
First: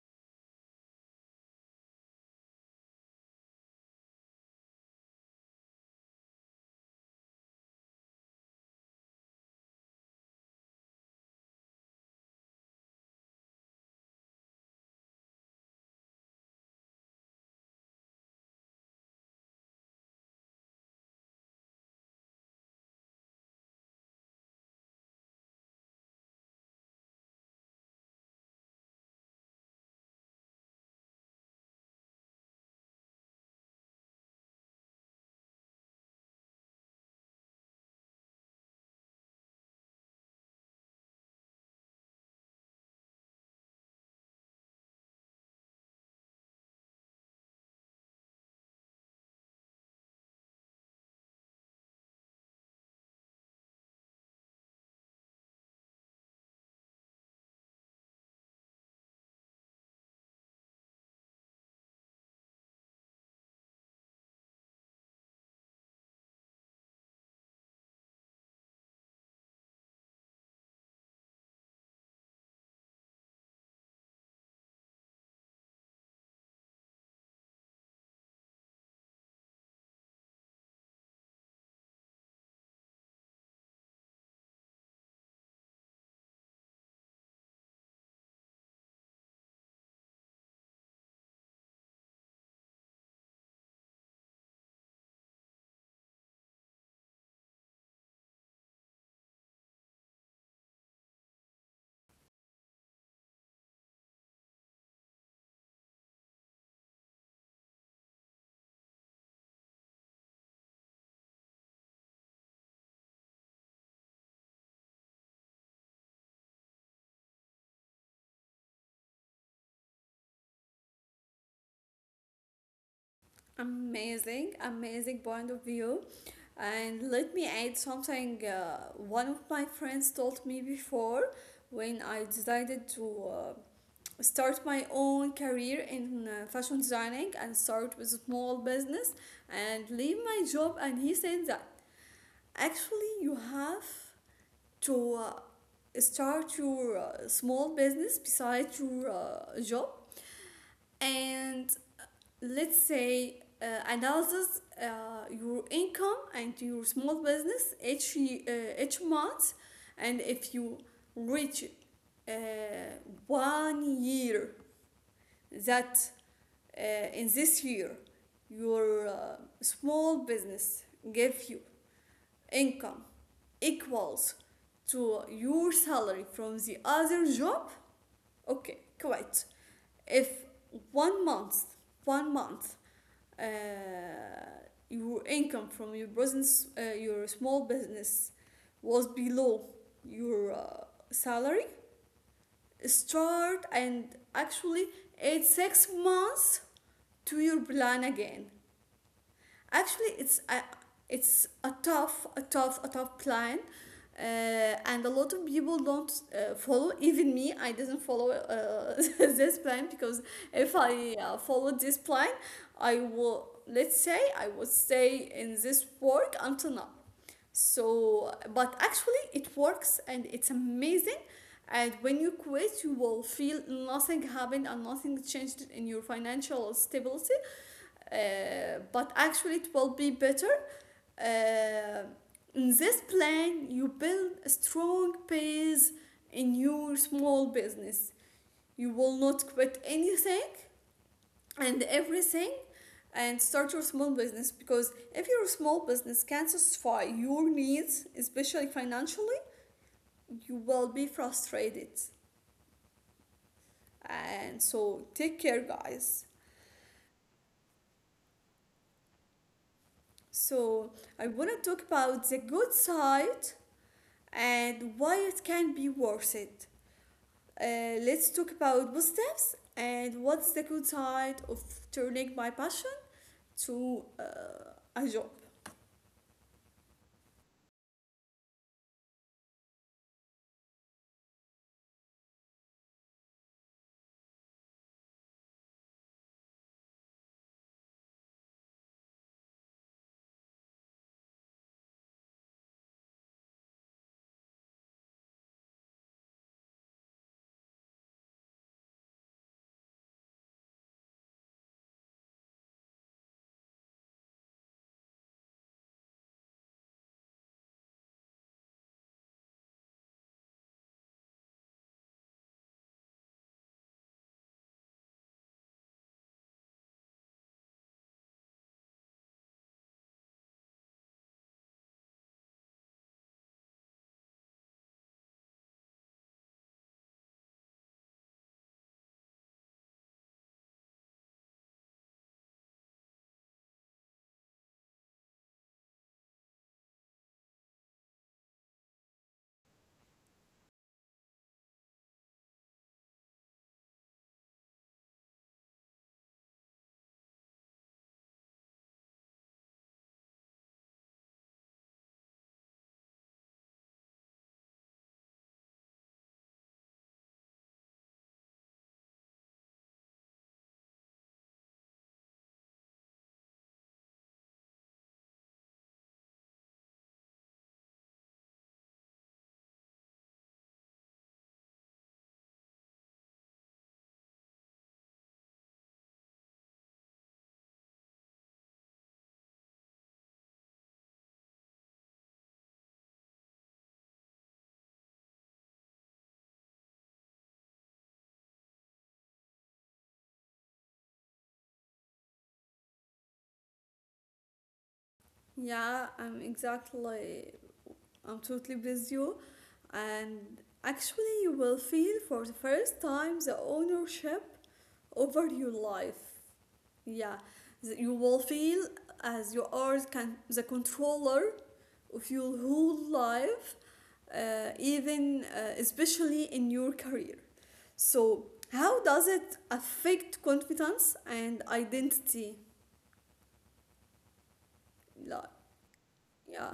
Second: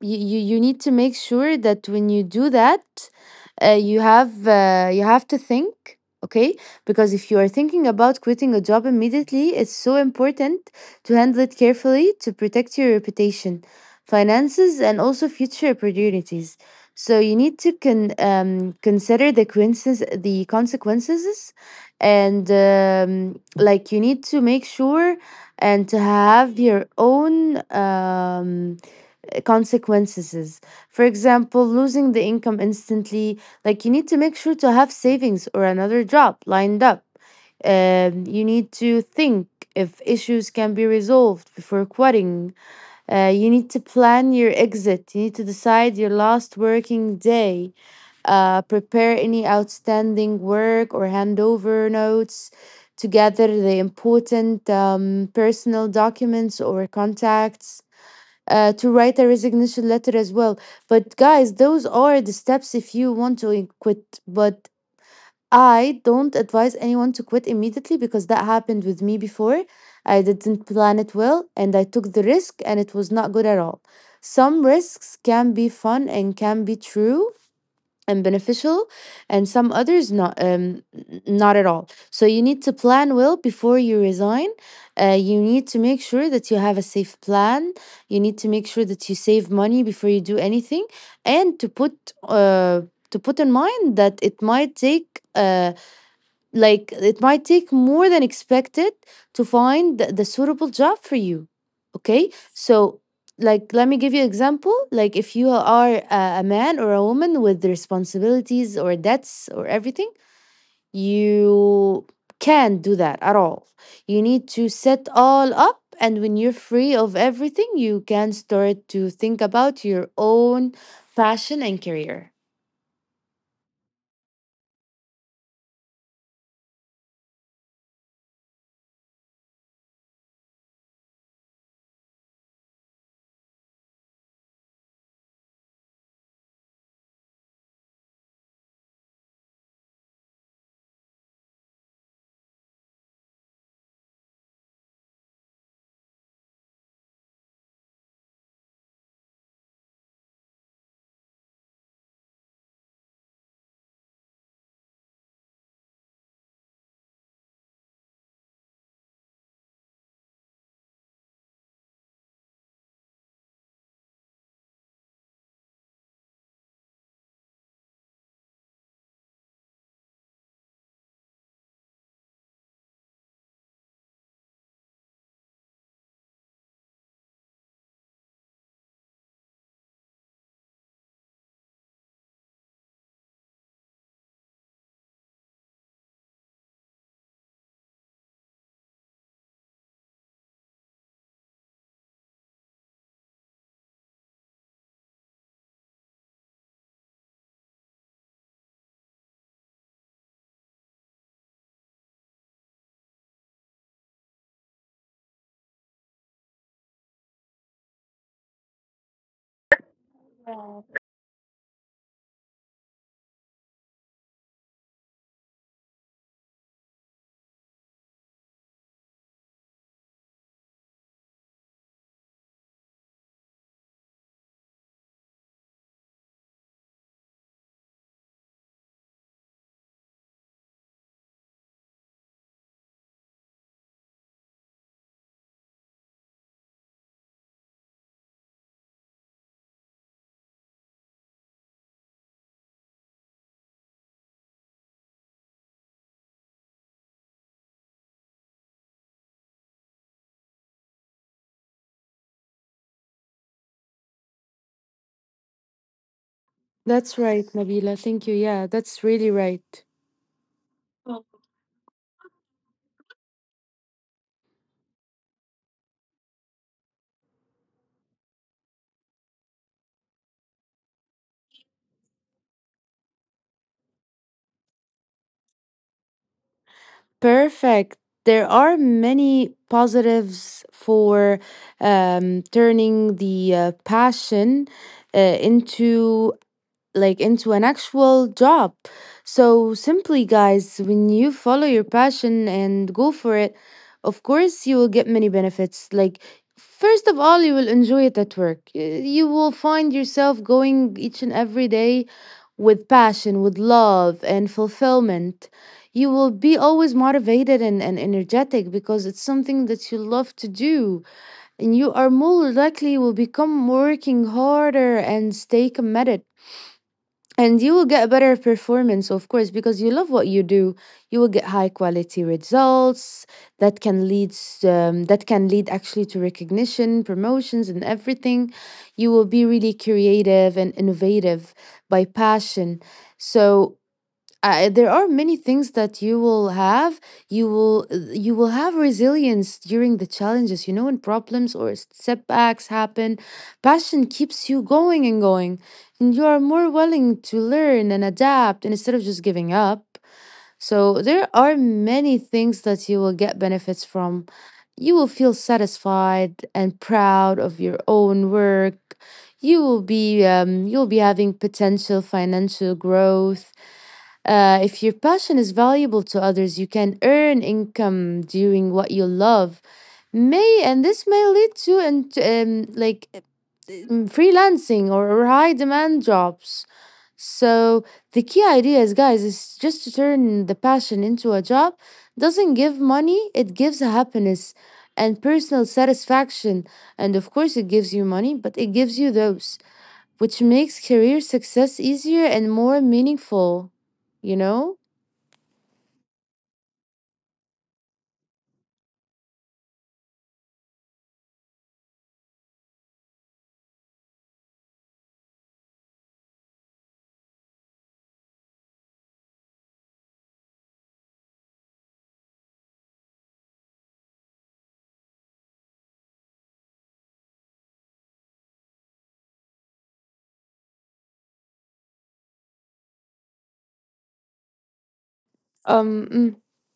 Speaker 2: you, you you need to make sure that when you do that, uh, you have uh, you have to think, okay, because if you are thinking about quitting a job immediately, it's so important to handle it carefully to protect your reputation, finances, and also future opportunities. So you need to con- um, consider the coincidence, the consequences, and um, like you need to make sure and to have your own um, uh, consequences. For example, losing the income instantly, like you need to make sure to have savings or another job lined up. Um, you need to think if issues can be resolved before quitting. Uh, you need to plan your exit. You need to decide your last working day. Uh, prepare any outstanding work or handover notes. To gather the important um, personal documents or contacts, uh, to write a resignation letter as well. But guys, those are the steps if you want to quit. But I don't advise anyone to quit immediately because that happened with me before. I didn't plan it well and I took the risk and it was not good at all. Some risks can be fun and can be true and beneficial, and some others not, um n- not at all. So you need to plan well before you resign. Uh, you need to make sure that you have a safe plan. You need to make sure that you save money before you do anything, and to put uh to put in mind that it might take uh, like it might take more than expected to find the, the suitable job for you. Okay, so like let me give you example. Like if you are a, a man or a woman with responsibilities or debts or everything, you can't do that at all. You need to set all up. And when you're free of everything, you can start to think about your own passion and career.
Speaker 1: Amazing, amazing point of view. And let me add something. Uh, one of my friends told me before, when I decided to uh, start my own career in uh, fashion designing and start with a small business and leave my job. And he said that actually you have to uh, start your uh, small business besides your uh, job, and let's say, uh, analysis uh, your income and your small business each ye- uh, each month. And if you reach uh, one year that, uh, in this year your uh, small business gave you income equals to your salary from the other job, okay, quite. If one month one month uh, your income from your business, uh, your small business, was below your uh, salary, start and actually add six months to your plan again. Actually, it's a, it's a tough, a tough, a tough plan, uh, and a lot of people don't uh, follow. Even me, I didn't follow uh, this plan, because if I uh, followed this plan, I will let's say I would stay in this work until now. So, but actually, it works and it's amazing. And when you quit, you will feel nothing happened and nothing changed in your financial stability, uh, but actually it will be better. Uh, in this plan, you build a strong base in your small business. You will not quit anything and everything and start your small business, because if your small business can not satisfy your needs, especially financially, you will be frustrated. And so, take care, guys.
Speaker 2: That's right, Nabila. Thank you. Yeah, that's really right.
Speaker 1: So, I want to talk about the good side and why it can be worth it. Uh, let's talk about positives and what's the good side of turning my passion to uh, a job.
Speaker 2: Perfect. There are many positives for um, turning the uh, passion uh, into like into an actual job. So simply guys, when you follow your passion and go for it, of course you will get many benefits. Like first of all, you will enjoy it at work. Y- You will find yourself going each and every day with passion, with love and fulfillment. You will be always motivated and, and energetic because it's something that you love to do. And you are more likely will become working harder and stay committed, and you will get better performance, of course, because you love what you do. You will get high quality results that can lead s- um, that can lead actually to recognition, promotions, and everything. You will be really creative and innovative by passion. So, uh, there are many things that you will have. You will you will have resilience during the challenges, you know, when problems or setbacks happen. Passion keeps you going and going, and you are more willing to learn and adapt and instead of just giving up. So there are many things that you will get benefits from. You will feel satisfied and proud of your own work. You will be um, you'll be having potential financial growth. Uh, if your passion is valuable to others, you can earn income doing what you love. May and This may lead to and um, like um, freelancing or or high demand jobs. So the key ideas, guys, is just to turn the passion into a job. Doesn't give money; it gives happiness and personal satisfaction. And of course, it gives you money, but it gives you those which makes career success easier and more meaningful, you know?
Speaker 1: Yeah, I'm exactly, I'm totally with you. And actually, you will feel for the first time the ownership over your life. Yeah, th- you will feel as you are can, the controller of your whole life, uh, even uh, especially in your career. So, how does it affect confidence and identity? Like,
Speaker 2: Um mm.
Speaker 1: yeah,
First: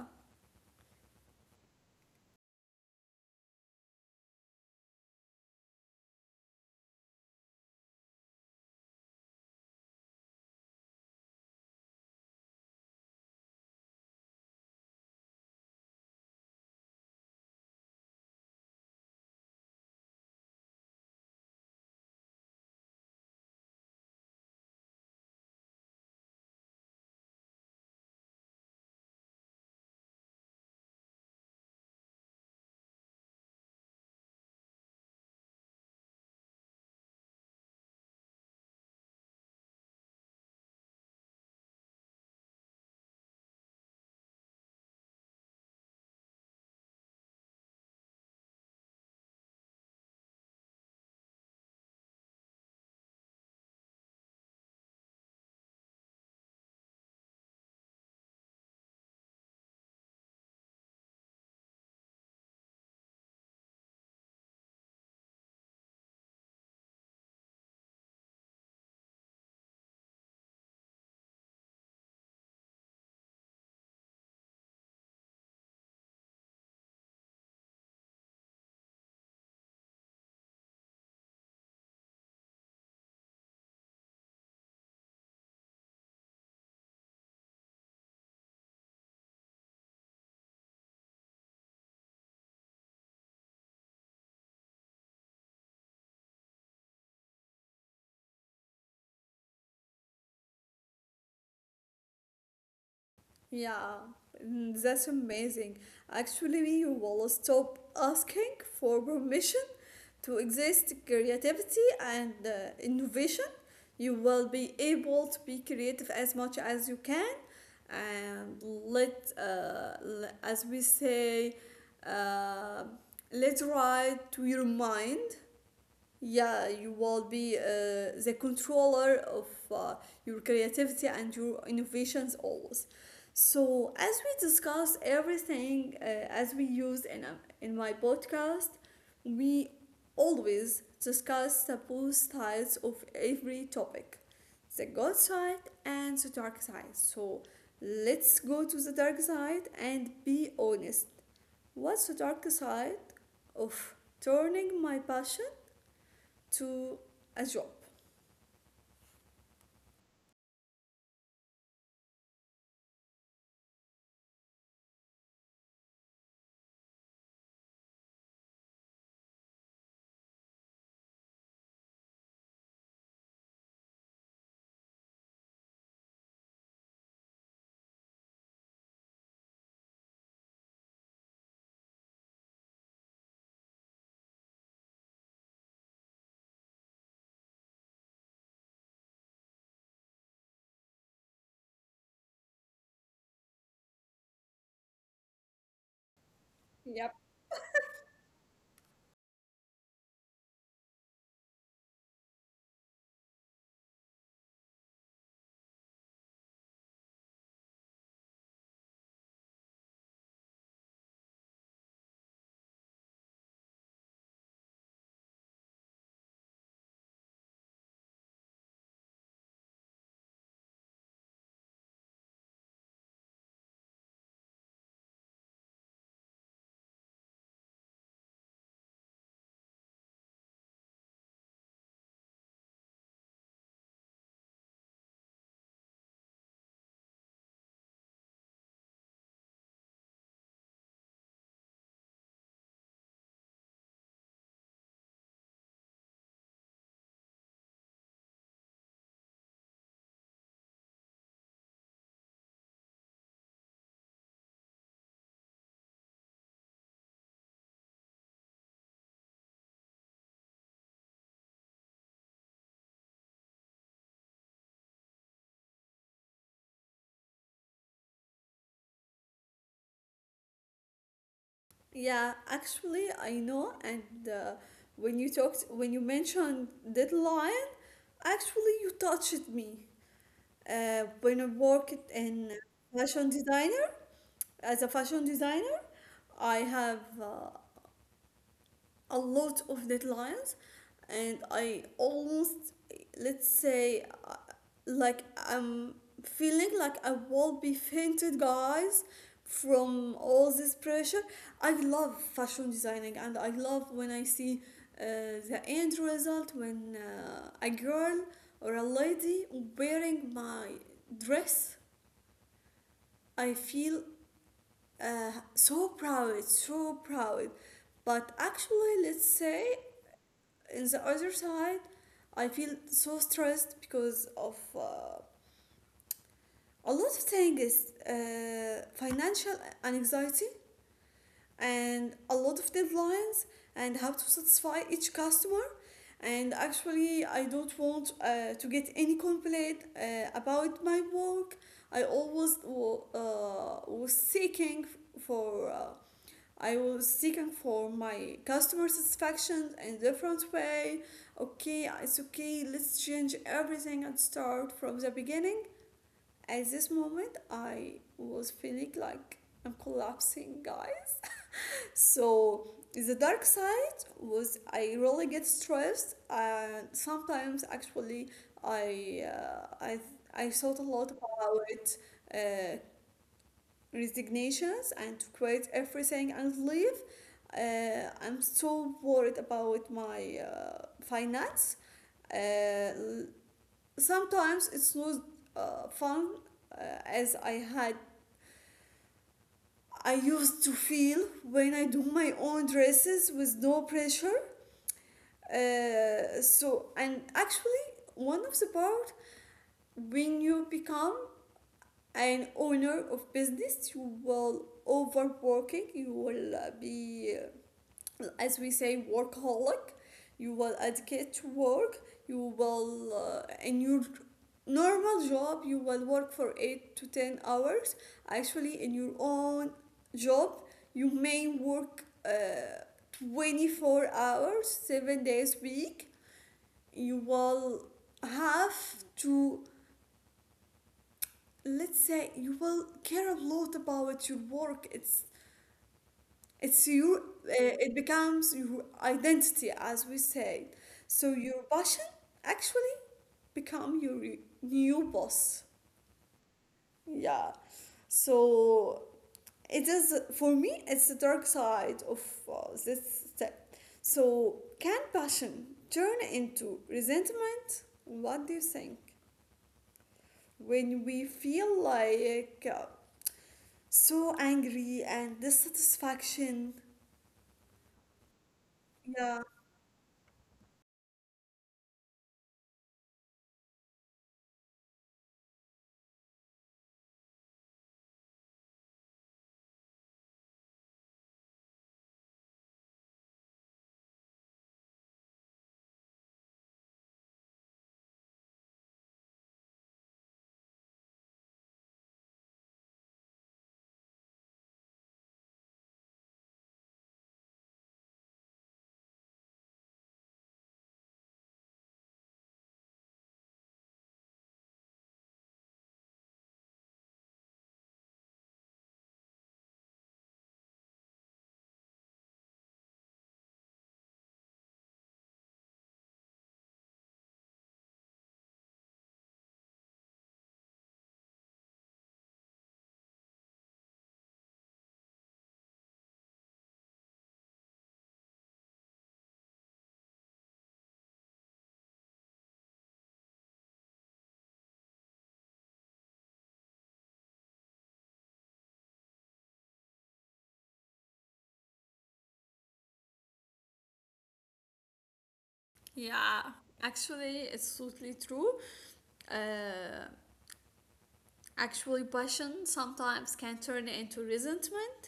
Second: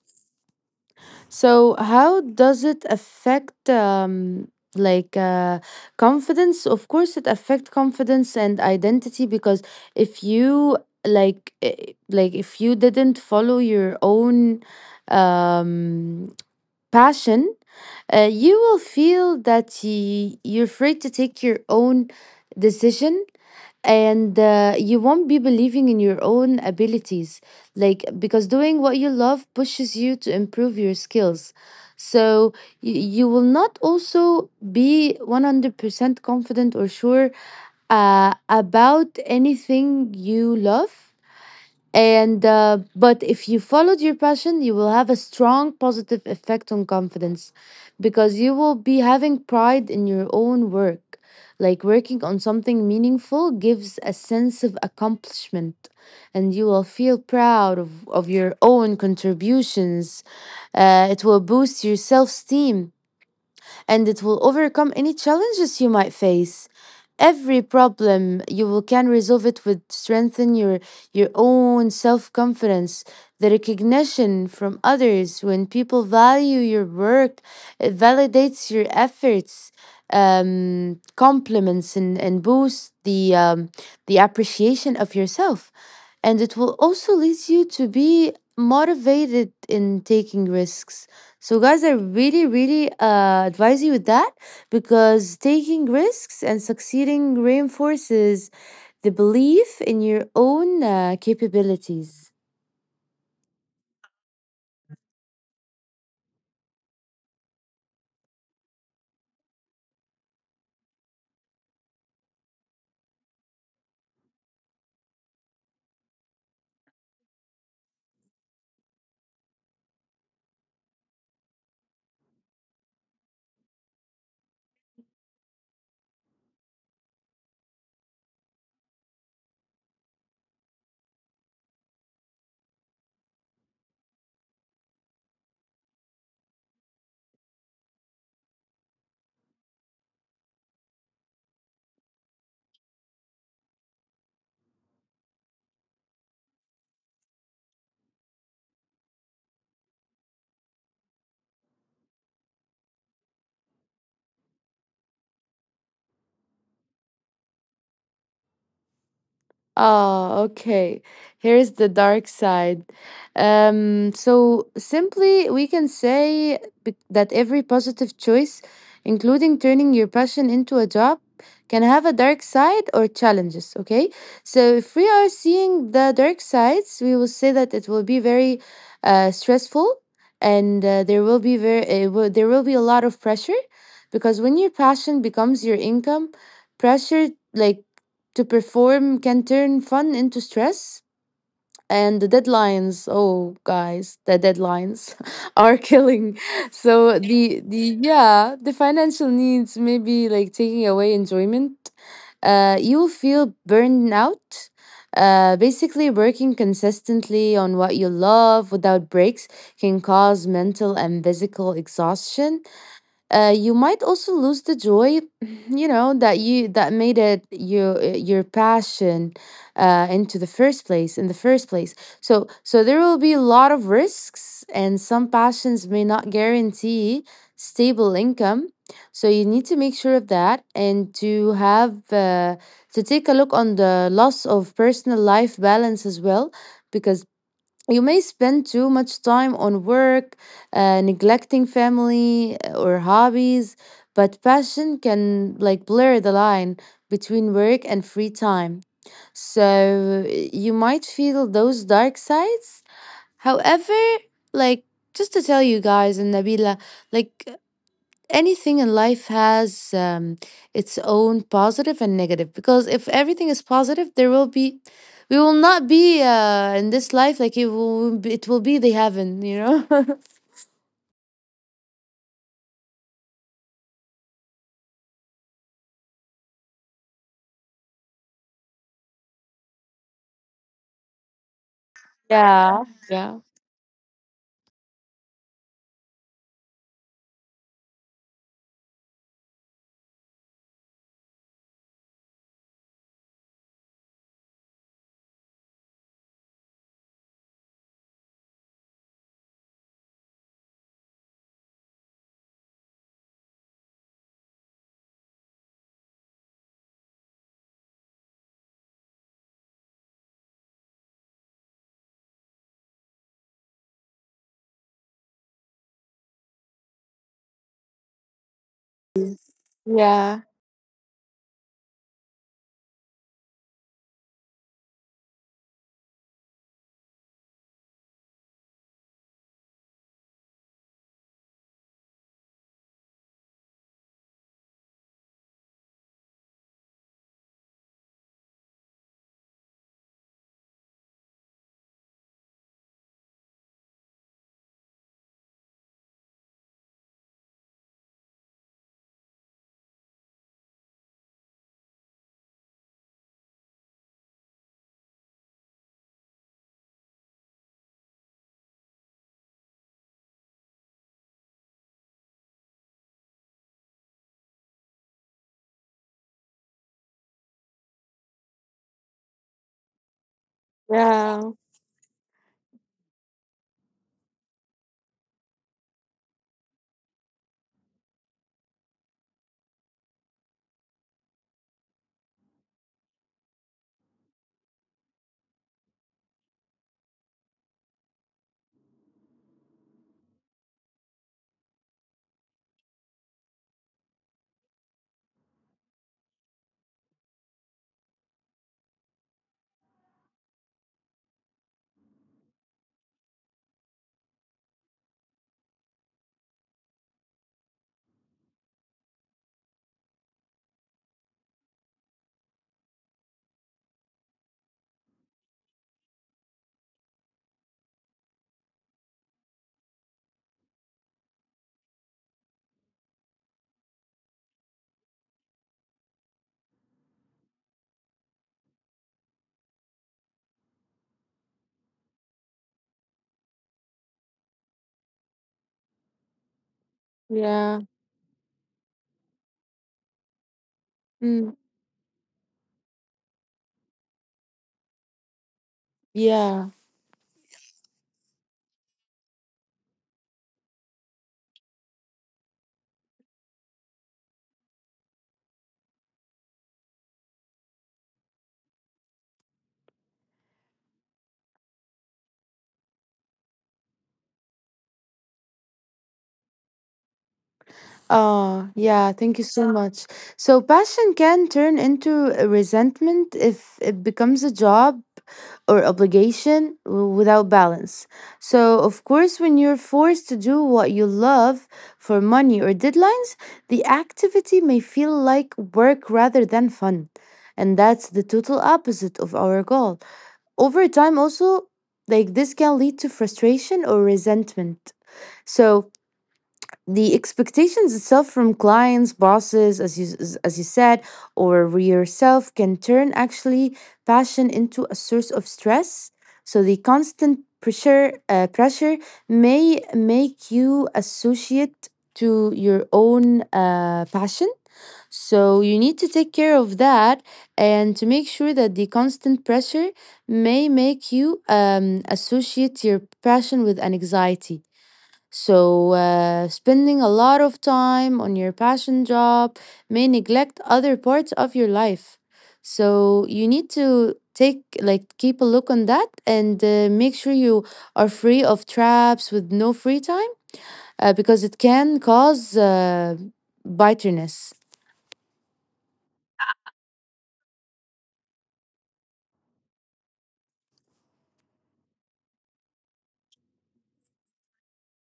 Speaker 2: So how does it affect um like uh confidence? Of course it affect confidence and identity because if you like eh, like if you didn't follow your own um passion, uh, you will feel that y- you're free to take your own decision, and uh, you won't be believing in your own abilities, like because doing what you love pushes you to improve your skills. So you, you will not also be one hundred percent confident or sure uh, about anything you love. And uh, but if you followed your passion, you will have a strong positive effect on confidence because you will be having pride in your own work. Like working on something meaningful gives a sense of accomplishment, and you will feel proud of, of your own contributions. Uh, it will boost your self esteem and it will overcome any challenges you might face. Every problem you will can resolve it with strengthen your your own self-confidence, the recognition from others. When people value your work, it validates your efforts, um, compliments, and, and boosts the um, the appreciation of yourself, and it will also lead you to be motivated in taking risks. So, guys, I really, really uh, advise you with that because taking risks and succeeding reinforces the belief in your own uh, capabilities.
Speaker 1: yeah, mm, that's amazing. Actually, you will stop asking for permission to exist creativity and uh, innovation. You will be able to be creative as much as you can, and let, uh, as we say, uh, let's write to your mind. Yeah, you will be uh, the controller of uh, your creativity and your innovations always. So, as we discuss everything uh, as we use in, uh, in my podcast, we always discuss the both sides of every topic, the good side and the dark side. So, let's go to the dark side and be honest. What's the dark side of turning my passion to a job?
Speaker 2: Oh, okay. Here's the dark side. Um, so simply, we can say be- that every positive choice, including turning your passion into a job, can have a dark side or challenges. Okay. So if we are seeing the dark sides, we will say that it will be very uh, stressful, and uh, there will be very it will, there will be a lot of pressure, because when your passion becomes your income, pressure like to perform can turn fun into stress. And the deadlines, oh guys, the deadlines are killing.
Speaker 1: Yep.
Speaker 2: So the the yeah, the financial needs may be like taking away enjoyment. Uh, you feel burned out. Uh, basically, working consistently on what you love without breaks can cause mental and physical exhaustion. Uh, you might also lose the joy you know that you that made it your your passion uh, into the first place in the first place. So so there will be a lot of risks and some passions may not guarantee stable income. So you need to make sure of that and to have uh, to take a look on the loss of personal life balance as well, because you may spend too much time on work, uh, neglecting family uh, or hobbies, but passion can like blur the line between work and free time. So you might feel those dark sides. However, like just to tell you guys and Nabila, like anything in life has um, its own positive and negative, because if everything is positive there will be we will not be uh, in this life. Like it will be- it will be the heaven, you know.
Speaker 1: Yeah, actually, I know. And uh, when you talked, when you mentioned deadline, actually, you touched me. Uh, when I worked in
Speaker 2: yeah yeah
Speaker 1: fashion designer, As a fashion designer, I have uh, a lot of deadlines, and I almost, let's say, uh, like I'm feeling like I will be fainted, guys, from all this pressure. I love fashion designing, and I love when I see uh, the end result when uh, a girl or a lady wearing my dress. I feel uh, so proud, so proud. But actually, let's say,
Speaker 2: yeah
Speaker 1: in the other side I feel so stressed because of uh, a lot of things, uh, financial anxiety and a lot of deadlines and how to satisfy each customer. And actually, I don't want uh, to get any complaint uh, about my work. I always wa- uh, was seeking for, uh, I was seeking for my customer satisfaction in a different way. Okay, it's okay. Let's change everything and start from the beginning. At this moment, I was feeling like I'm collapsing, guys. So the dark side was I really get stressed, and sometimes actually I uh, I I thought a lot about it. uh, Resignations and to quit everything and leave. Uh, I'm so worried about my uh, finance. Uh, Sometimes it's not uh, fun uh, as I had. I used to feel when I do my own dresses with no pressure. Uh, so, and actually, one of the part, when you become an owner of business, you will overworking. You will, uh, be, uh, as we say, workaholic. You will dedicate to work. You will, uh, in your normal job you will work for eight to ten hours. Actually, in your own job you may work uh, twenty-four hours seven days a week. You will have to, let's say, you will care a lot about your work. It's It's your,
Speaker 2: yeah
Speaker 1: uh, it becomes your identity, as we say. So
Speaker 2: mm,
Speaker 1: your passion actually become your new boss.
Speaker 2: yeah
Speaker 1: Yeah. So it is for me. It's the dark side of uh, this step. So can passion turn into resentment? What do you think? When we feel like uh, so angry and dissatisfaction.
Speaker 2: Oh, yeah, thank
Speaker 1: Yeah.
Speaker 2: you so Yeah. much. So, passion can turn into a resentment if it becomes a job or obligation w- without balance. So, of course, when you're forced to do what you love for money or deadlines, the activity may feel like work rather than fun. And that's the total opposite of our goal. Over time, also, like this can lead to frustration or resentment. So, the expectations itself from clients, bosses, as you s- as you said, or yourself, can turn actually passion into a source of stress. So the constant pressure, uh, pressure may make you associate to your own uh, passion, so you need to take care of that, and to make sure that the constant pressure may make you um, associate your passion with an anxiety. So, uh, spending a lot of time on your passion job may neglect other parts of your life. So, you need to take, like, keep a look on that, and uh, make sure you are free of traps with no free time, uh, because it can cause uh, bitterness.
Speaker 1: Yeah, actually, it's totally true. Uh, Actually, passion sometimes can turn into resentment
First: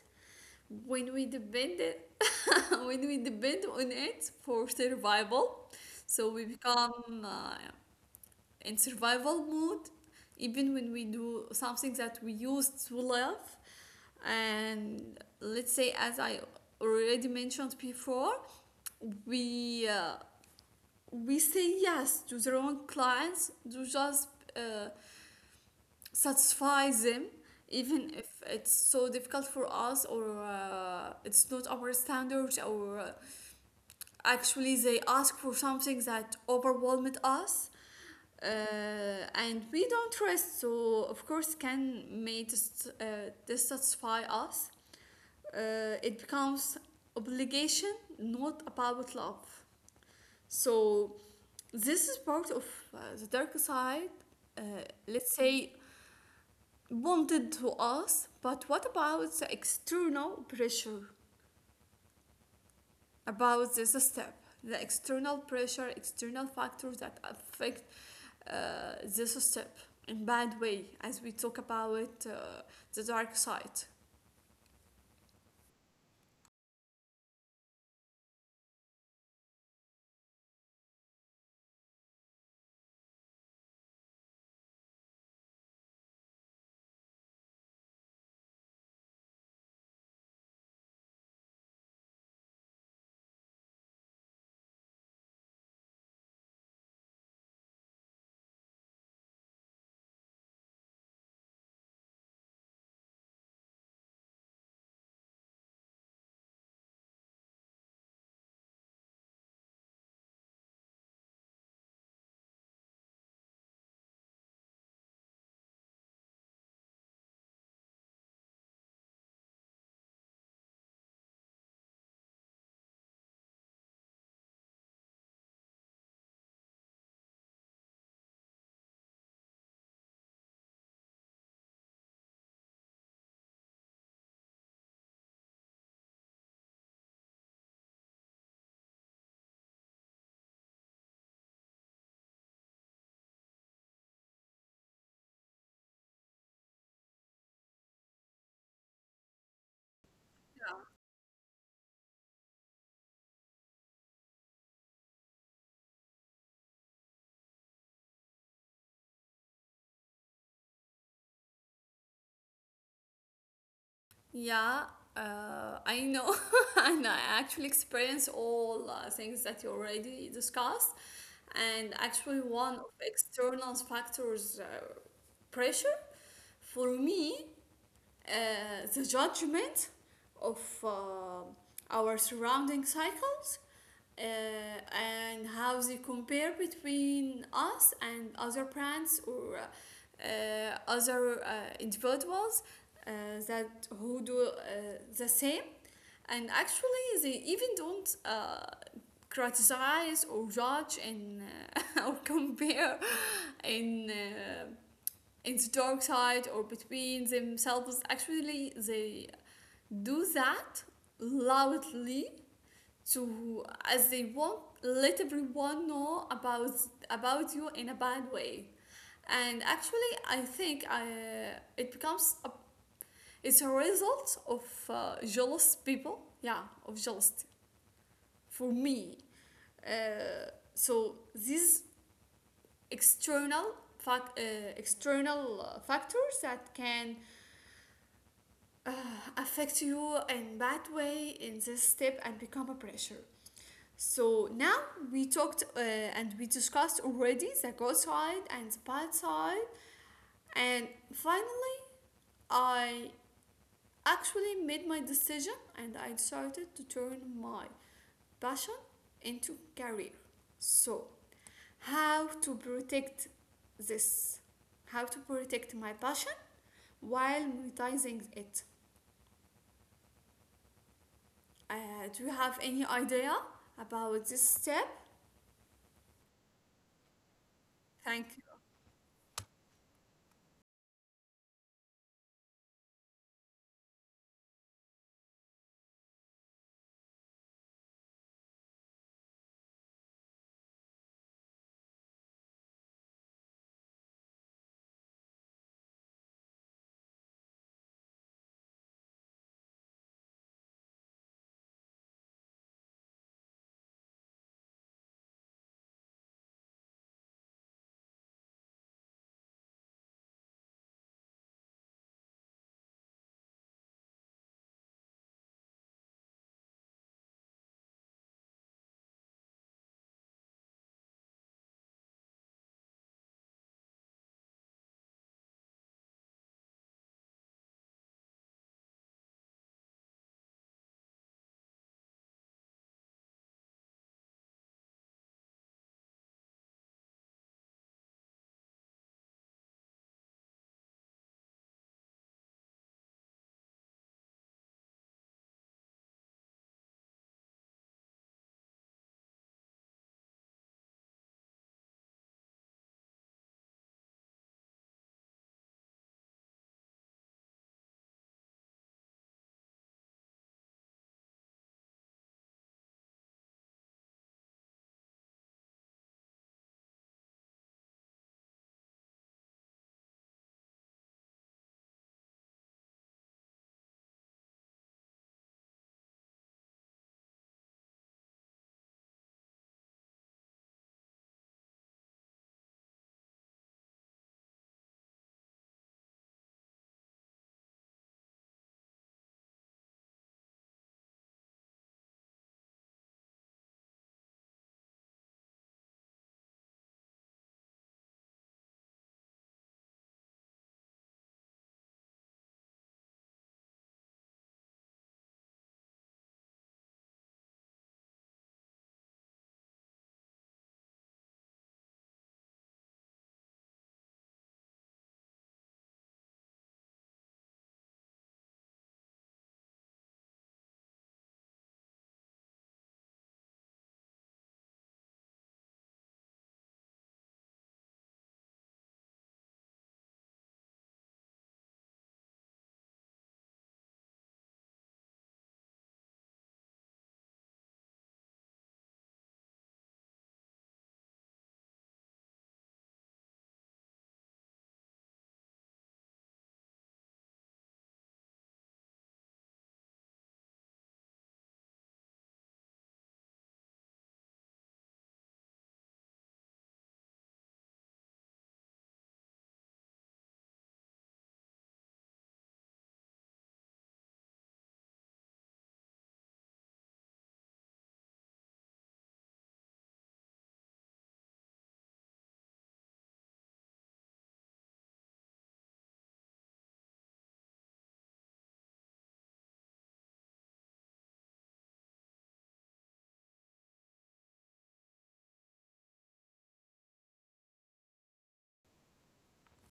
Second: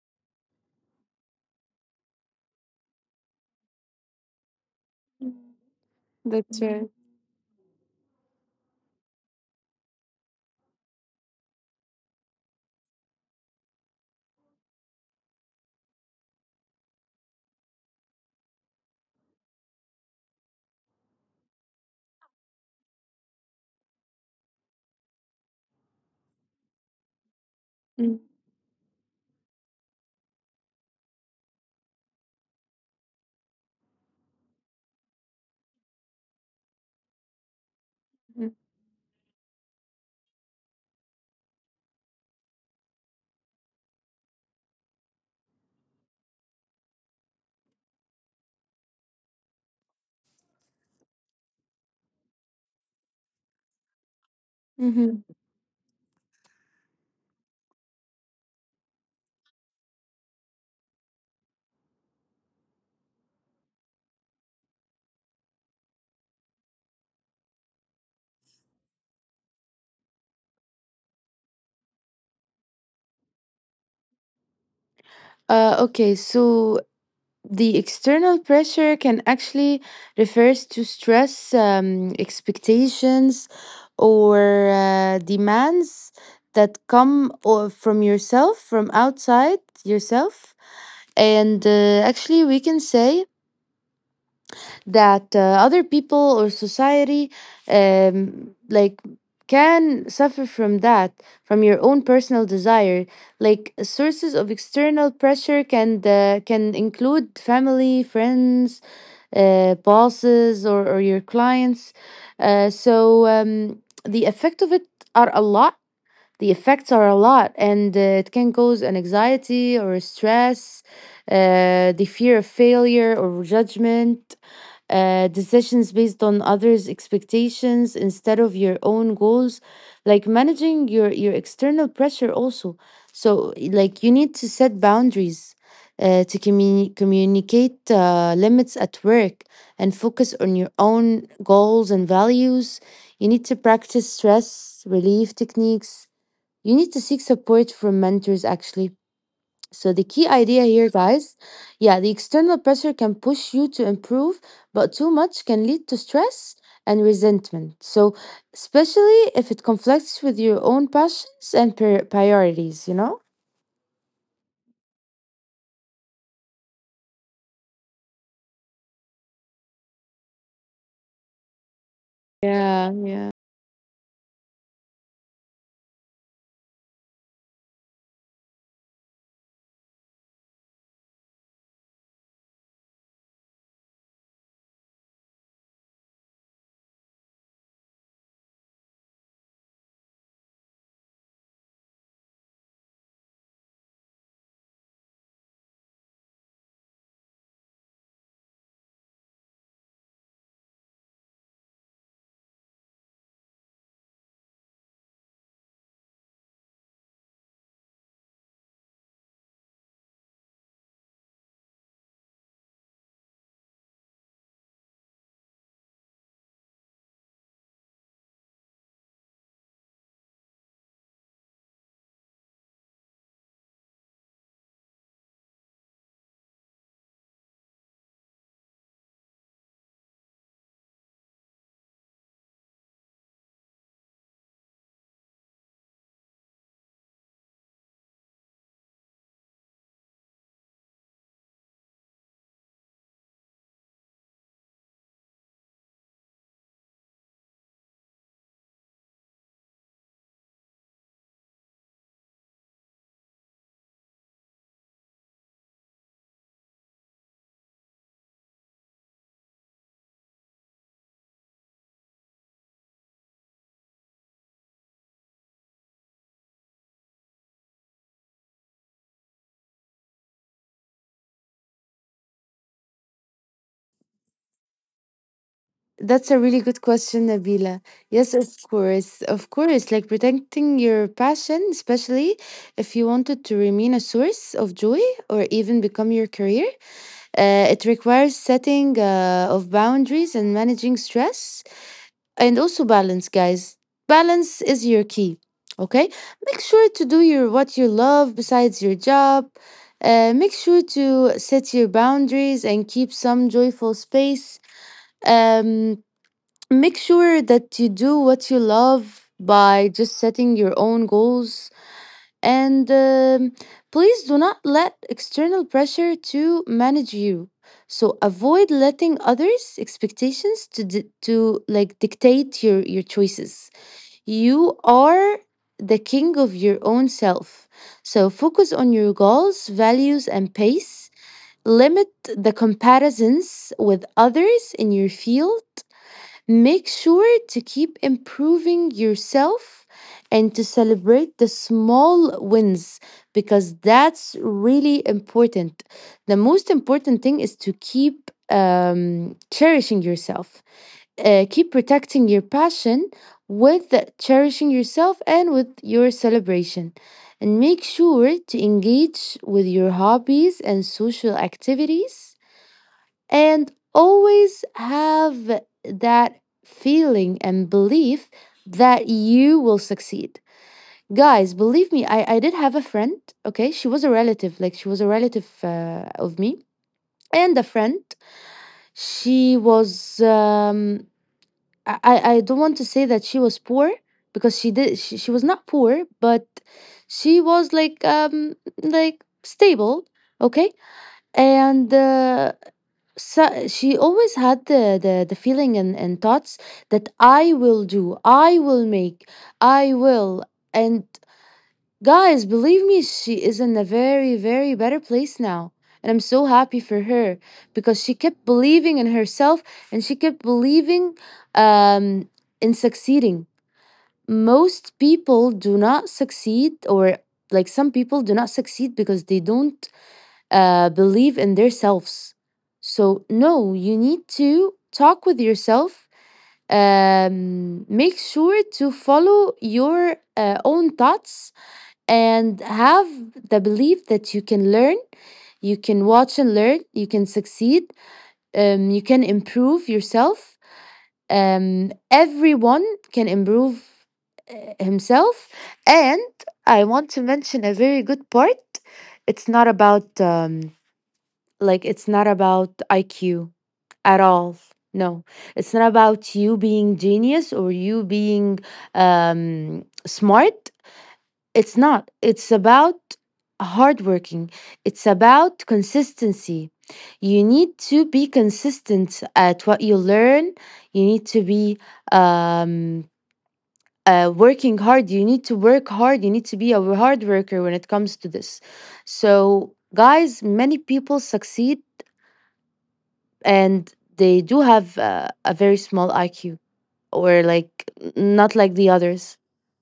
Speaker 1: when we depend it, when we depend on it for survival. So we become uh, in survival mode, even when we do something that we used to love. And let's say, as I already mentioned before, we uh, we say yes to the wrong clients to just uh, satisfy them, even if it's so difficult for us, or uh, it's not our standards, or uh, actually they ask for something that overwhelmed us, uh, and we don't trust. So of course can may dis- uh, dissatisfy us. Uh, it becomes obligation, not about love. So this is part of uh, the dark side, uh,
Speaker 2: Mhm.
Speaker 1: let's say, bonded to us. But what about the external pressure about this step? The external pressure, external factors that affect uh, the system in bad way, as we talk about uh, the dark side.
Speaker 2: Uh, okay, so the external pressure can actually refers to stress, um, expectations or uh, demands that come or from yourself, from outside yourself. And uh, actually we can say that uh, other people or society um, like can suffer from that, from your own personal desire. Like, sources of external pressure can uh, can include family, friends, uh, bosses, or, or your clients. uh, so um, the effect of it are a lot. The effects are a lot, and uh, it can cause an anxiety or stress, uh, the fear of failure or judgment, uh, decisions based on others' expectations instead of your own goals. Like, managing your, your external pressure also. So, like, you need to set boundaries, uh, to communi- communicate uh, limits at work, and focus on your own goals and values. You need to practice stress relief techniques. You need to seek support from mentors, actually. So the key idea here, guys, yeah, the external pressure can push you to improve, but too much can lead to stress and resentment. So, especially if it conflicts with your own passions and pri- priorities, you know?
Speaker 1: Yeah, uh, I know, and I actually experience all uh, things that you already discussed. And actually, one of
Speaker 2: Yeah, yeah.
Speaker 1: external factors, uh, pressure, for me, uh, the judgment of uh, our surrounding cycles, uh, and how they compare between us and other brands or uh, other uh, individuals uh, that who do uh, the same. And actually, they even don't uh, criticize or judge, and uh, or compare in uh, in the dark side or between themselves. Actually they do that loudly, to as they walk let everyone know about about you in a bad way. And actually, I think I it becomes a, it's a result of uh, jealous people, yeah, of jealousy, for me. uh, so these external fact uh, external uh, factors that can uh, affect you in bad way in this step and become a pressure. So now, we talked uh, and we discussed already the good side and the bad side, and finally I actually made my decision, and I decided to turn my passion into career. So how to protect this, how to protect my passion while monetizing it? Uh, do you have any idea about this step?
Speaker 2: That's a really good question, Nabila.
Speaker 1: Thank
Speaker 2: Yes, of
Speaker 1: you.
Speaker 2: course. Of course. Like, protecting your passion, especially if you wanted to remain a source of joy or even become your career, Uh, it requires setting uh, of boundaries, and managing stress, and also balance, guys. Balance is your key. Okay, make sure to do your what you love besides your job. Uh, make sure to set your boundaries and keep some joyful space. Um, Make sure that you do what you love by just setting your own goals, and um, please do not let external pressure to manage you. So avoid letting others' expectations to di- to like dictate your your choices. You are the king of your own self. So focus on your goals, values, and pace. Limit the comparisons with others in your field. Make sure to keep improving yourself and to celebrate the small wins, because that's really important. The most important thing is to keep um, cherishing yourself, uh, keep protecting your passion with cherishing yourself and with your celebration. And make sure to engage with your hobbies and social activities, and always have that feeling and belief that you will succeed. Guys, believe me, i, I did have a friend. Okay, she was a relative. Like, she was a relative uh, of me, and a friend. She was um I, I I don't want to say that she was poor, because she did she, she was not poor, but she was like um like stable. Okay. And uh, so she always had the, the the feeling and and thoughts that I will do, I will make, I will. And guys, believe me, she is in a very, very better place now, and I'm so happy for her, because she kept believing in herself, and she kept believing, um in succeeding. Most people do not succeed, or like, some people do not succeed because they don't uh, believe in themselves. So, no, you need to talk with yourself. Um, make sure to follow your uh, own thoughts, and have the belief that you can learn, you can watch and learn, you can succeed, um, you can improve yourself. Um, everyone can improve uh, himself. And I want to mention a very good part. It's not about um, like, it's not about I Q at all. No, it's not about you being genius, or you being um, smart. It's not. It's about hardworking. It's about consistency. You need to be consistent at what you learn. You need to be um, uh, working hard. You need to work hard. You need to be a hard worker when it comes to this. So, guys, many people succeed, and they do have uh, a very small I Q, or like, not like the others.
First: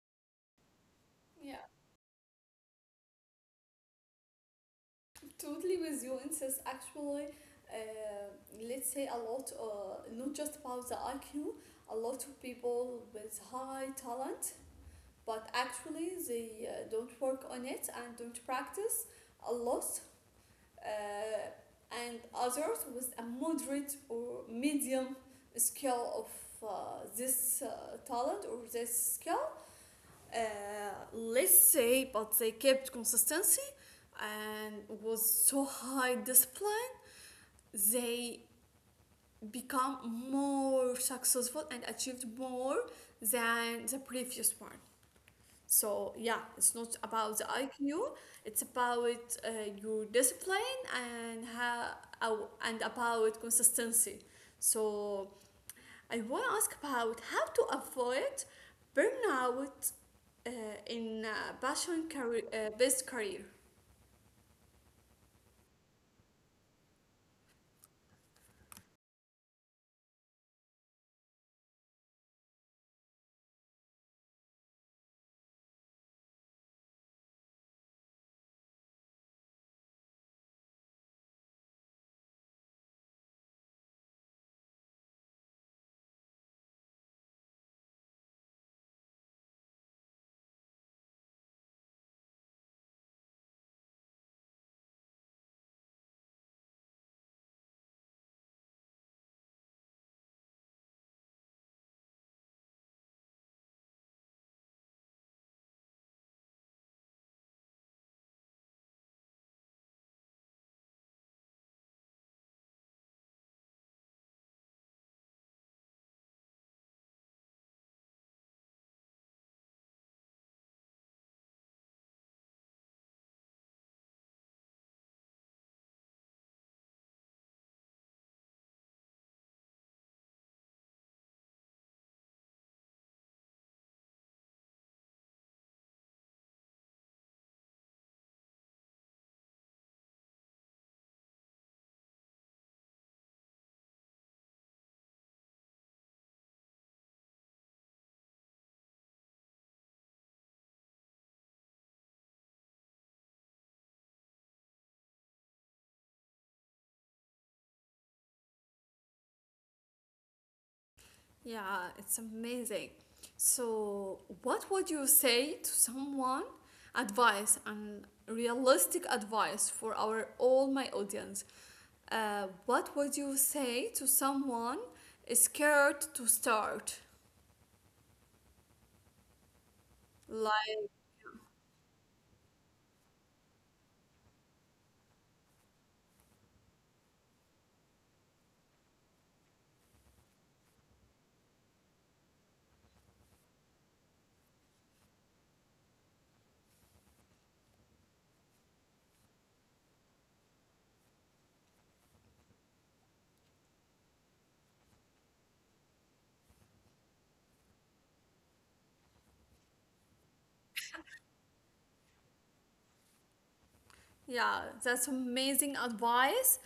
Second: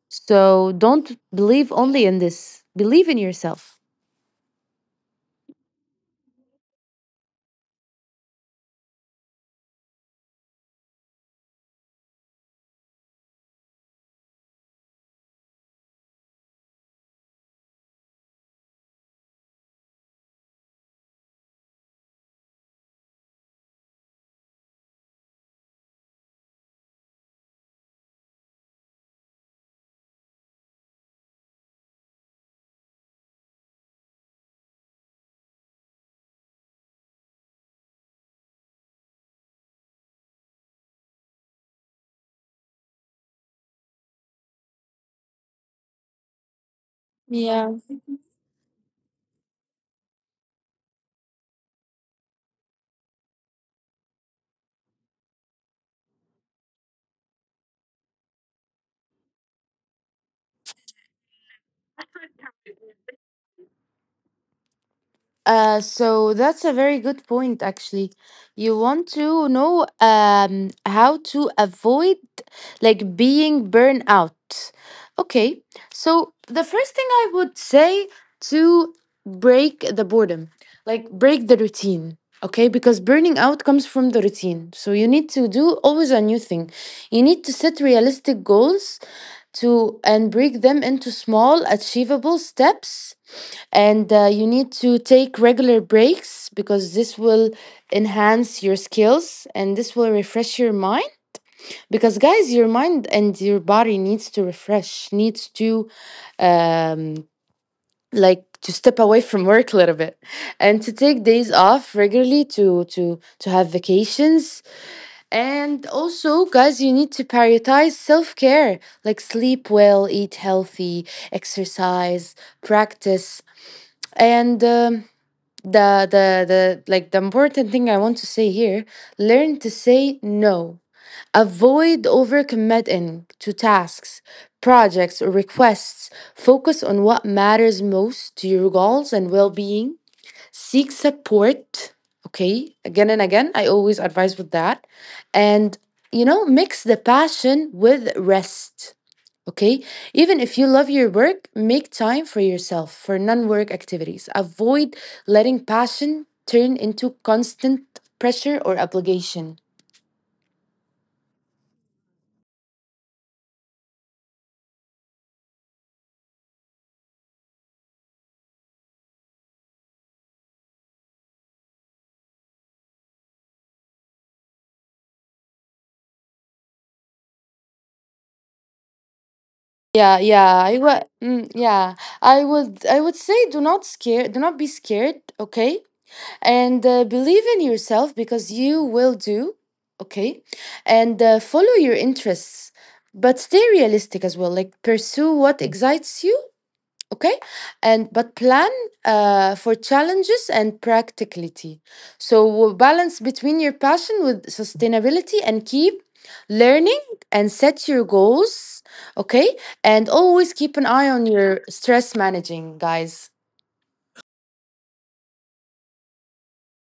Speaker 2: So don't
Speaker 1: Yeah,
Speaker 2: believe only in this. Believe in yourself.
Speaker 1: totally with you, Insis. Actually, uh, let's say a lot, uh, not just about the I Q, a lot of people with high talent, but actually they uh, don't work on it and don't practice a lot. Uh, and others with a moderate or medium skill of uh, this uh, talent or this skill, uh, let's say, but they kept consistency and was so high discipline. They become more successful and achieved more than the previous one. So yeah, it's not about the I Q. It's about uh, your discipline and how how- and about consistency. So I want to ask about how to avoid burnout uh, in uh, passion career, uh, based career.
Speaker 2: Uh, so that's a very good point, actually. You want to know um, how to avoid, like, being burned out. Okay, so the first thing I would say, to break the boredom, like break the routine. Okay, because burning out comes from the routine. So you need to do always a new thing. You need to set realistic goals, to and break them into small achievable steps, and uh, you need to take regular breaks, because this will enhance your skills, and this will refresh your mind. Because guys, your mind and your body needs to refresh, needs to, um like, to step away from work a little bit, and to take days off regularly, to to to have vacations. And also, guys, you need to prioritize self-care, like sleep well, eat healthy, exercise, practice. And um, the the the like the important thing I want to say here, learn to say no. Avoid overcommitting to tasks, projects, or requests. Focus on what matters most to your goals and well-being. Seek support. Okay, again and again, I always advise with that. And you know, mix the passion with rest. Okay. Even if you love your work, make time for yourself, for non work activities. Avoid letting passion turn into constant pressure or obligation.
Speaker 1: Yeah, it's amazing. So, what would you say to someone? Advice and realistic advice for our all my audience. Uh, what would you say to someone scared to start?
Speaker 2: Yeah, yeah, I
Speaker 1: Like.
Speaker 2: would. Mm, yeah, I would. I would say, do not scare. Do not be scared. Okay, and uh, believe in yourself, because you will do. Okay, and uh, follow your interests, but stay realistic as well. Like, pursue what excites you. Okay. And but plan uh, for challenges and practicality, so we'll balance between your passion with sustainability, and keep learning, and set your goals. Okay. And always keep an eye on your stress managing, guys.
Speaker 1: Yeah, that's amazing advice.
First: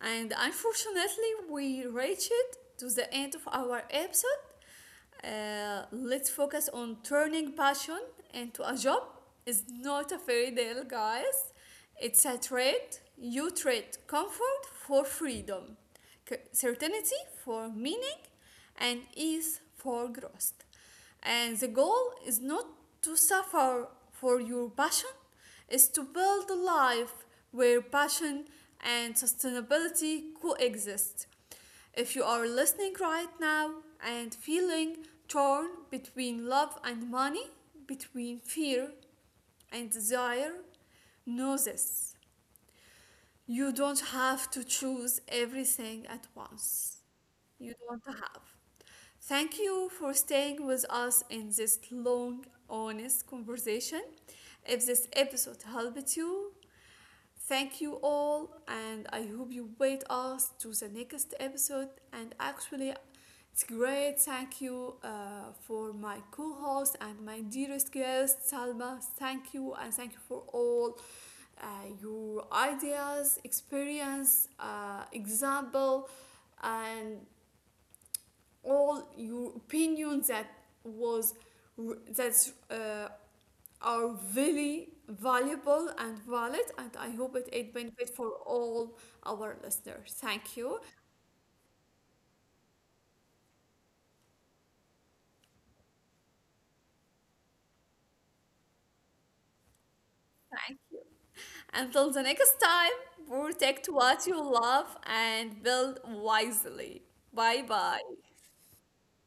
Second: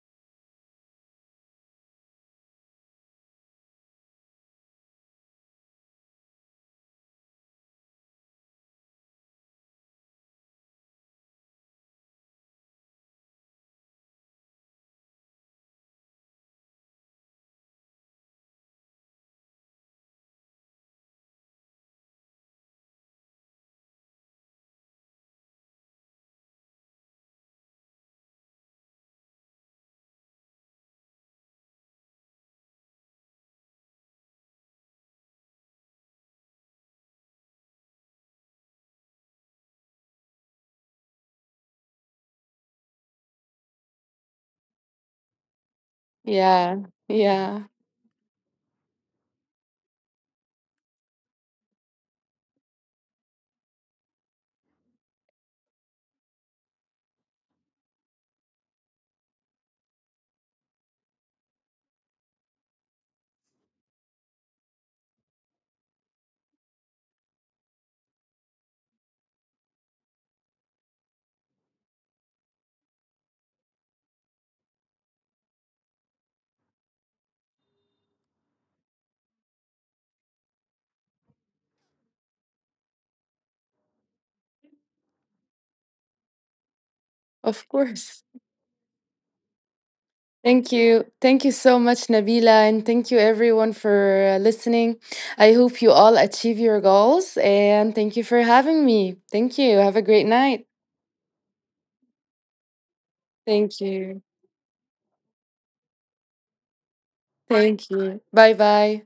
Speaker 1: And unfortunately, we reached to the end of our episode. Uh, let's focus on turning passion into a job. It's not a fairy tale, guys. It's a trade. You trade comfort for freedom, c- certainty for meaning, and ease for growth. And the goal is not to suffer for your passion, is to build a life where passion and sustainability coexist. If you are listening right now and feeling torn between love and money, between fear and desire, know this. You don't have to choose everything at once.
Speaker 2: yeah
Speaker 1: You
Speaker 2: yeah
Speaker 1: don't have. Thank you for staying with us in this long, honest conversation. If this episode helped you, thank you all, and I hope you wait us to the next episode. And actually, it's great. Thank you uh, for my co-host and my dearest guest Salma. Thank you, and thank you for all uh, your ideas, experience, uh, example, and all your opinions that was r- that's uh, are really valuable and valid, and I hope it it
Speaker 2: of
Speaker 1: benefit for
Speaker 2: course.
Speaker 1: all our listeners. Thank you,
Speaker 2: Thank you. Thank you so much, Nabila. And thank you, everyone, for uh, listening. I hope you all achieve your goals. And thank you for having me. Thank you. Have a great
Speaker 1: thank
Speaker 2: night.
Speaker 1: you. Until the next time, protect
Speaker 2: Thank
Speaker 1: what you
Speaker 2: you.
Speaker 1: love and build wisely. Bye bye.
Speaker 2: Thank you. Bye bye.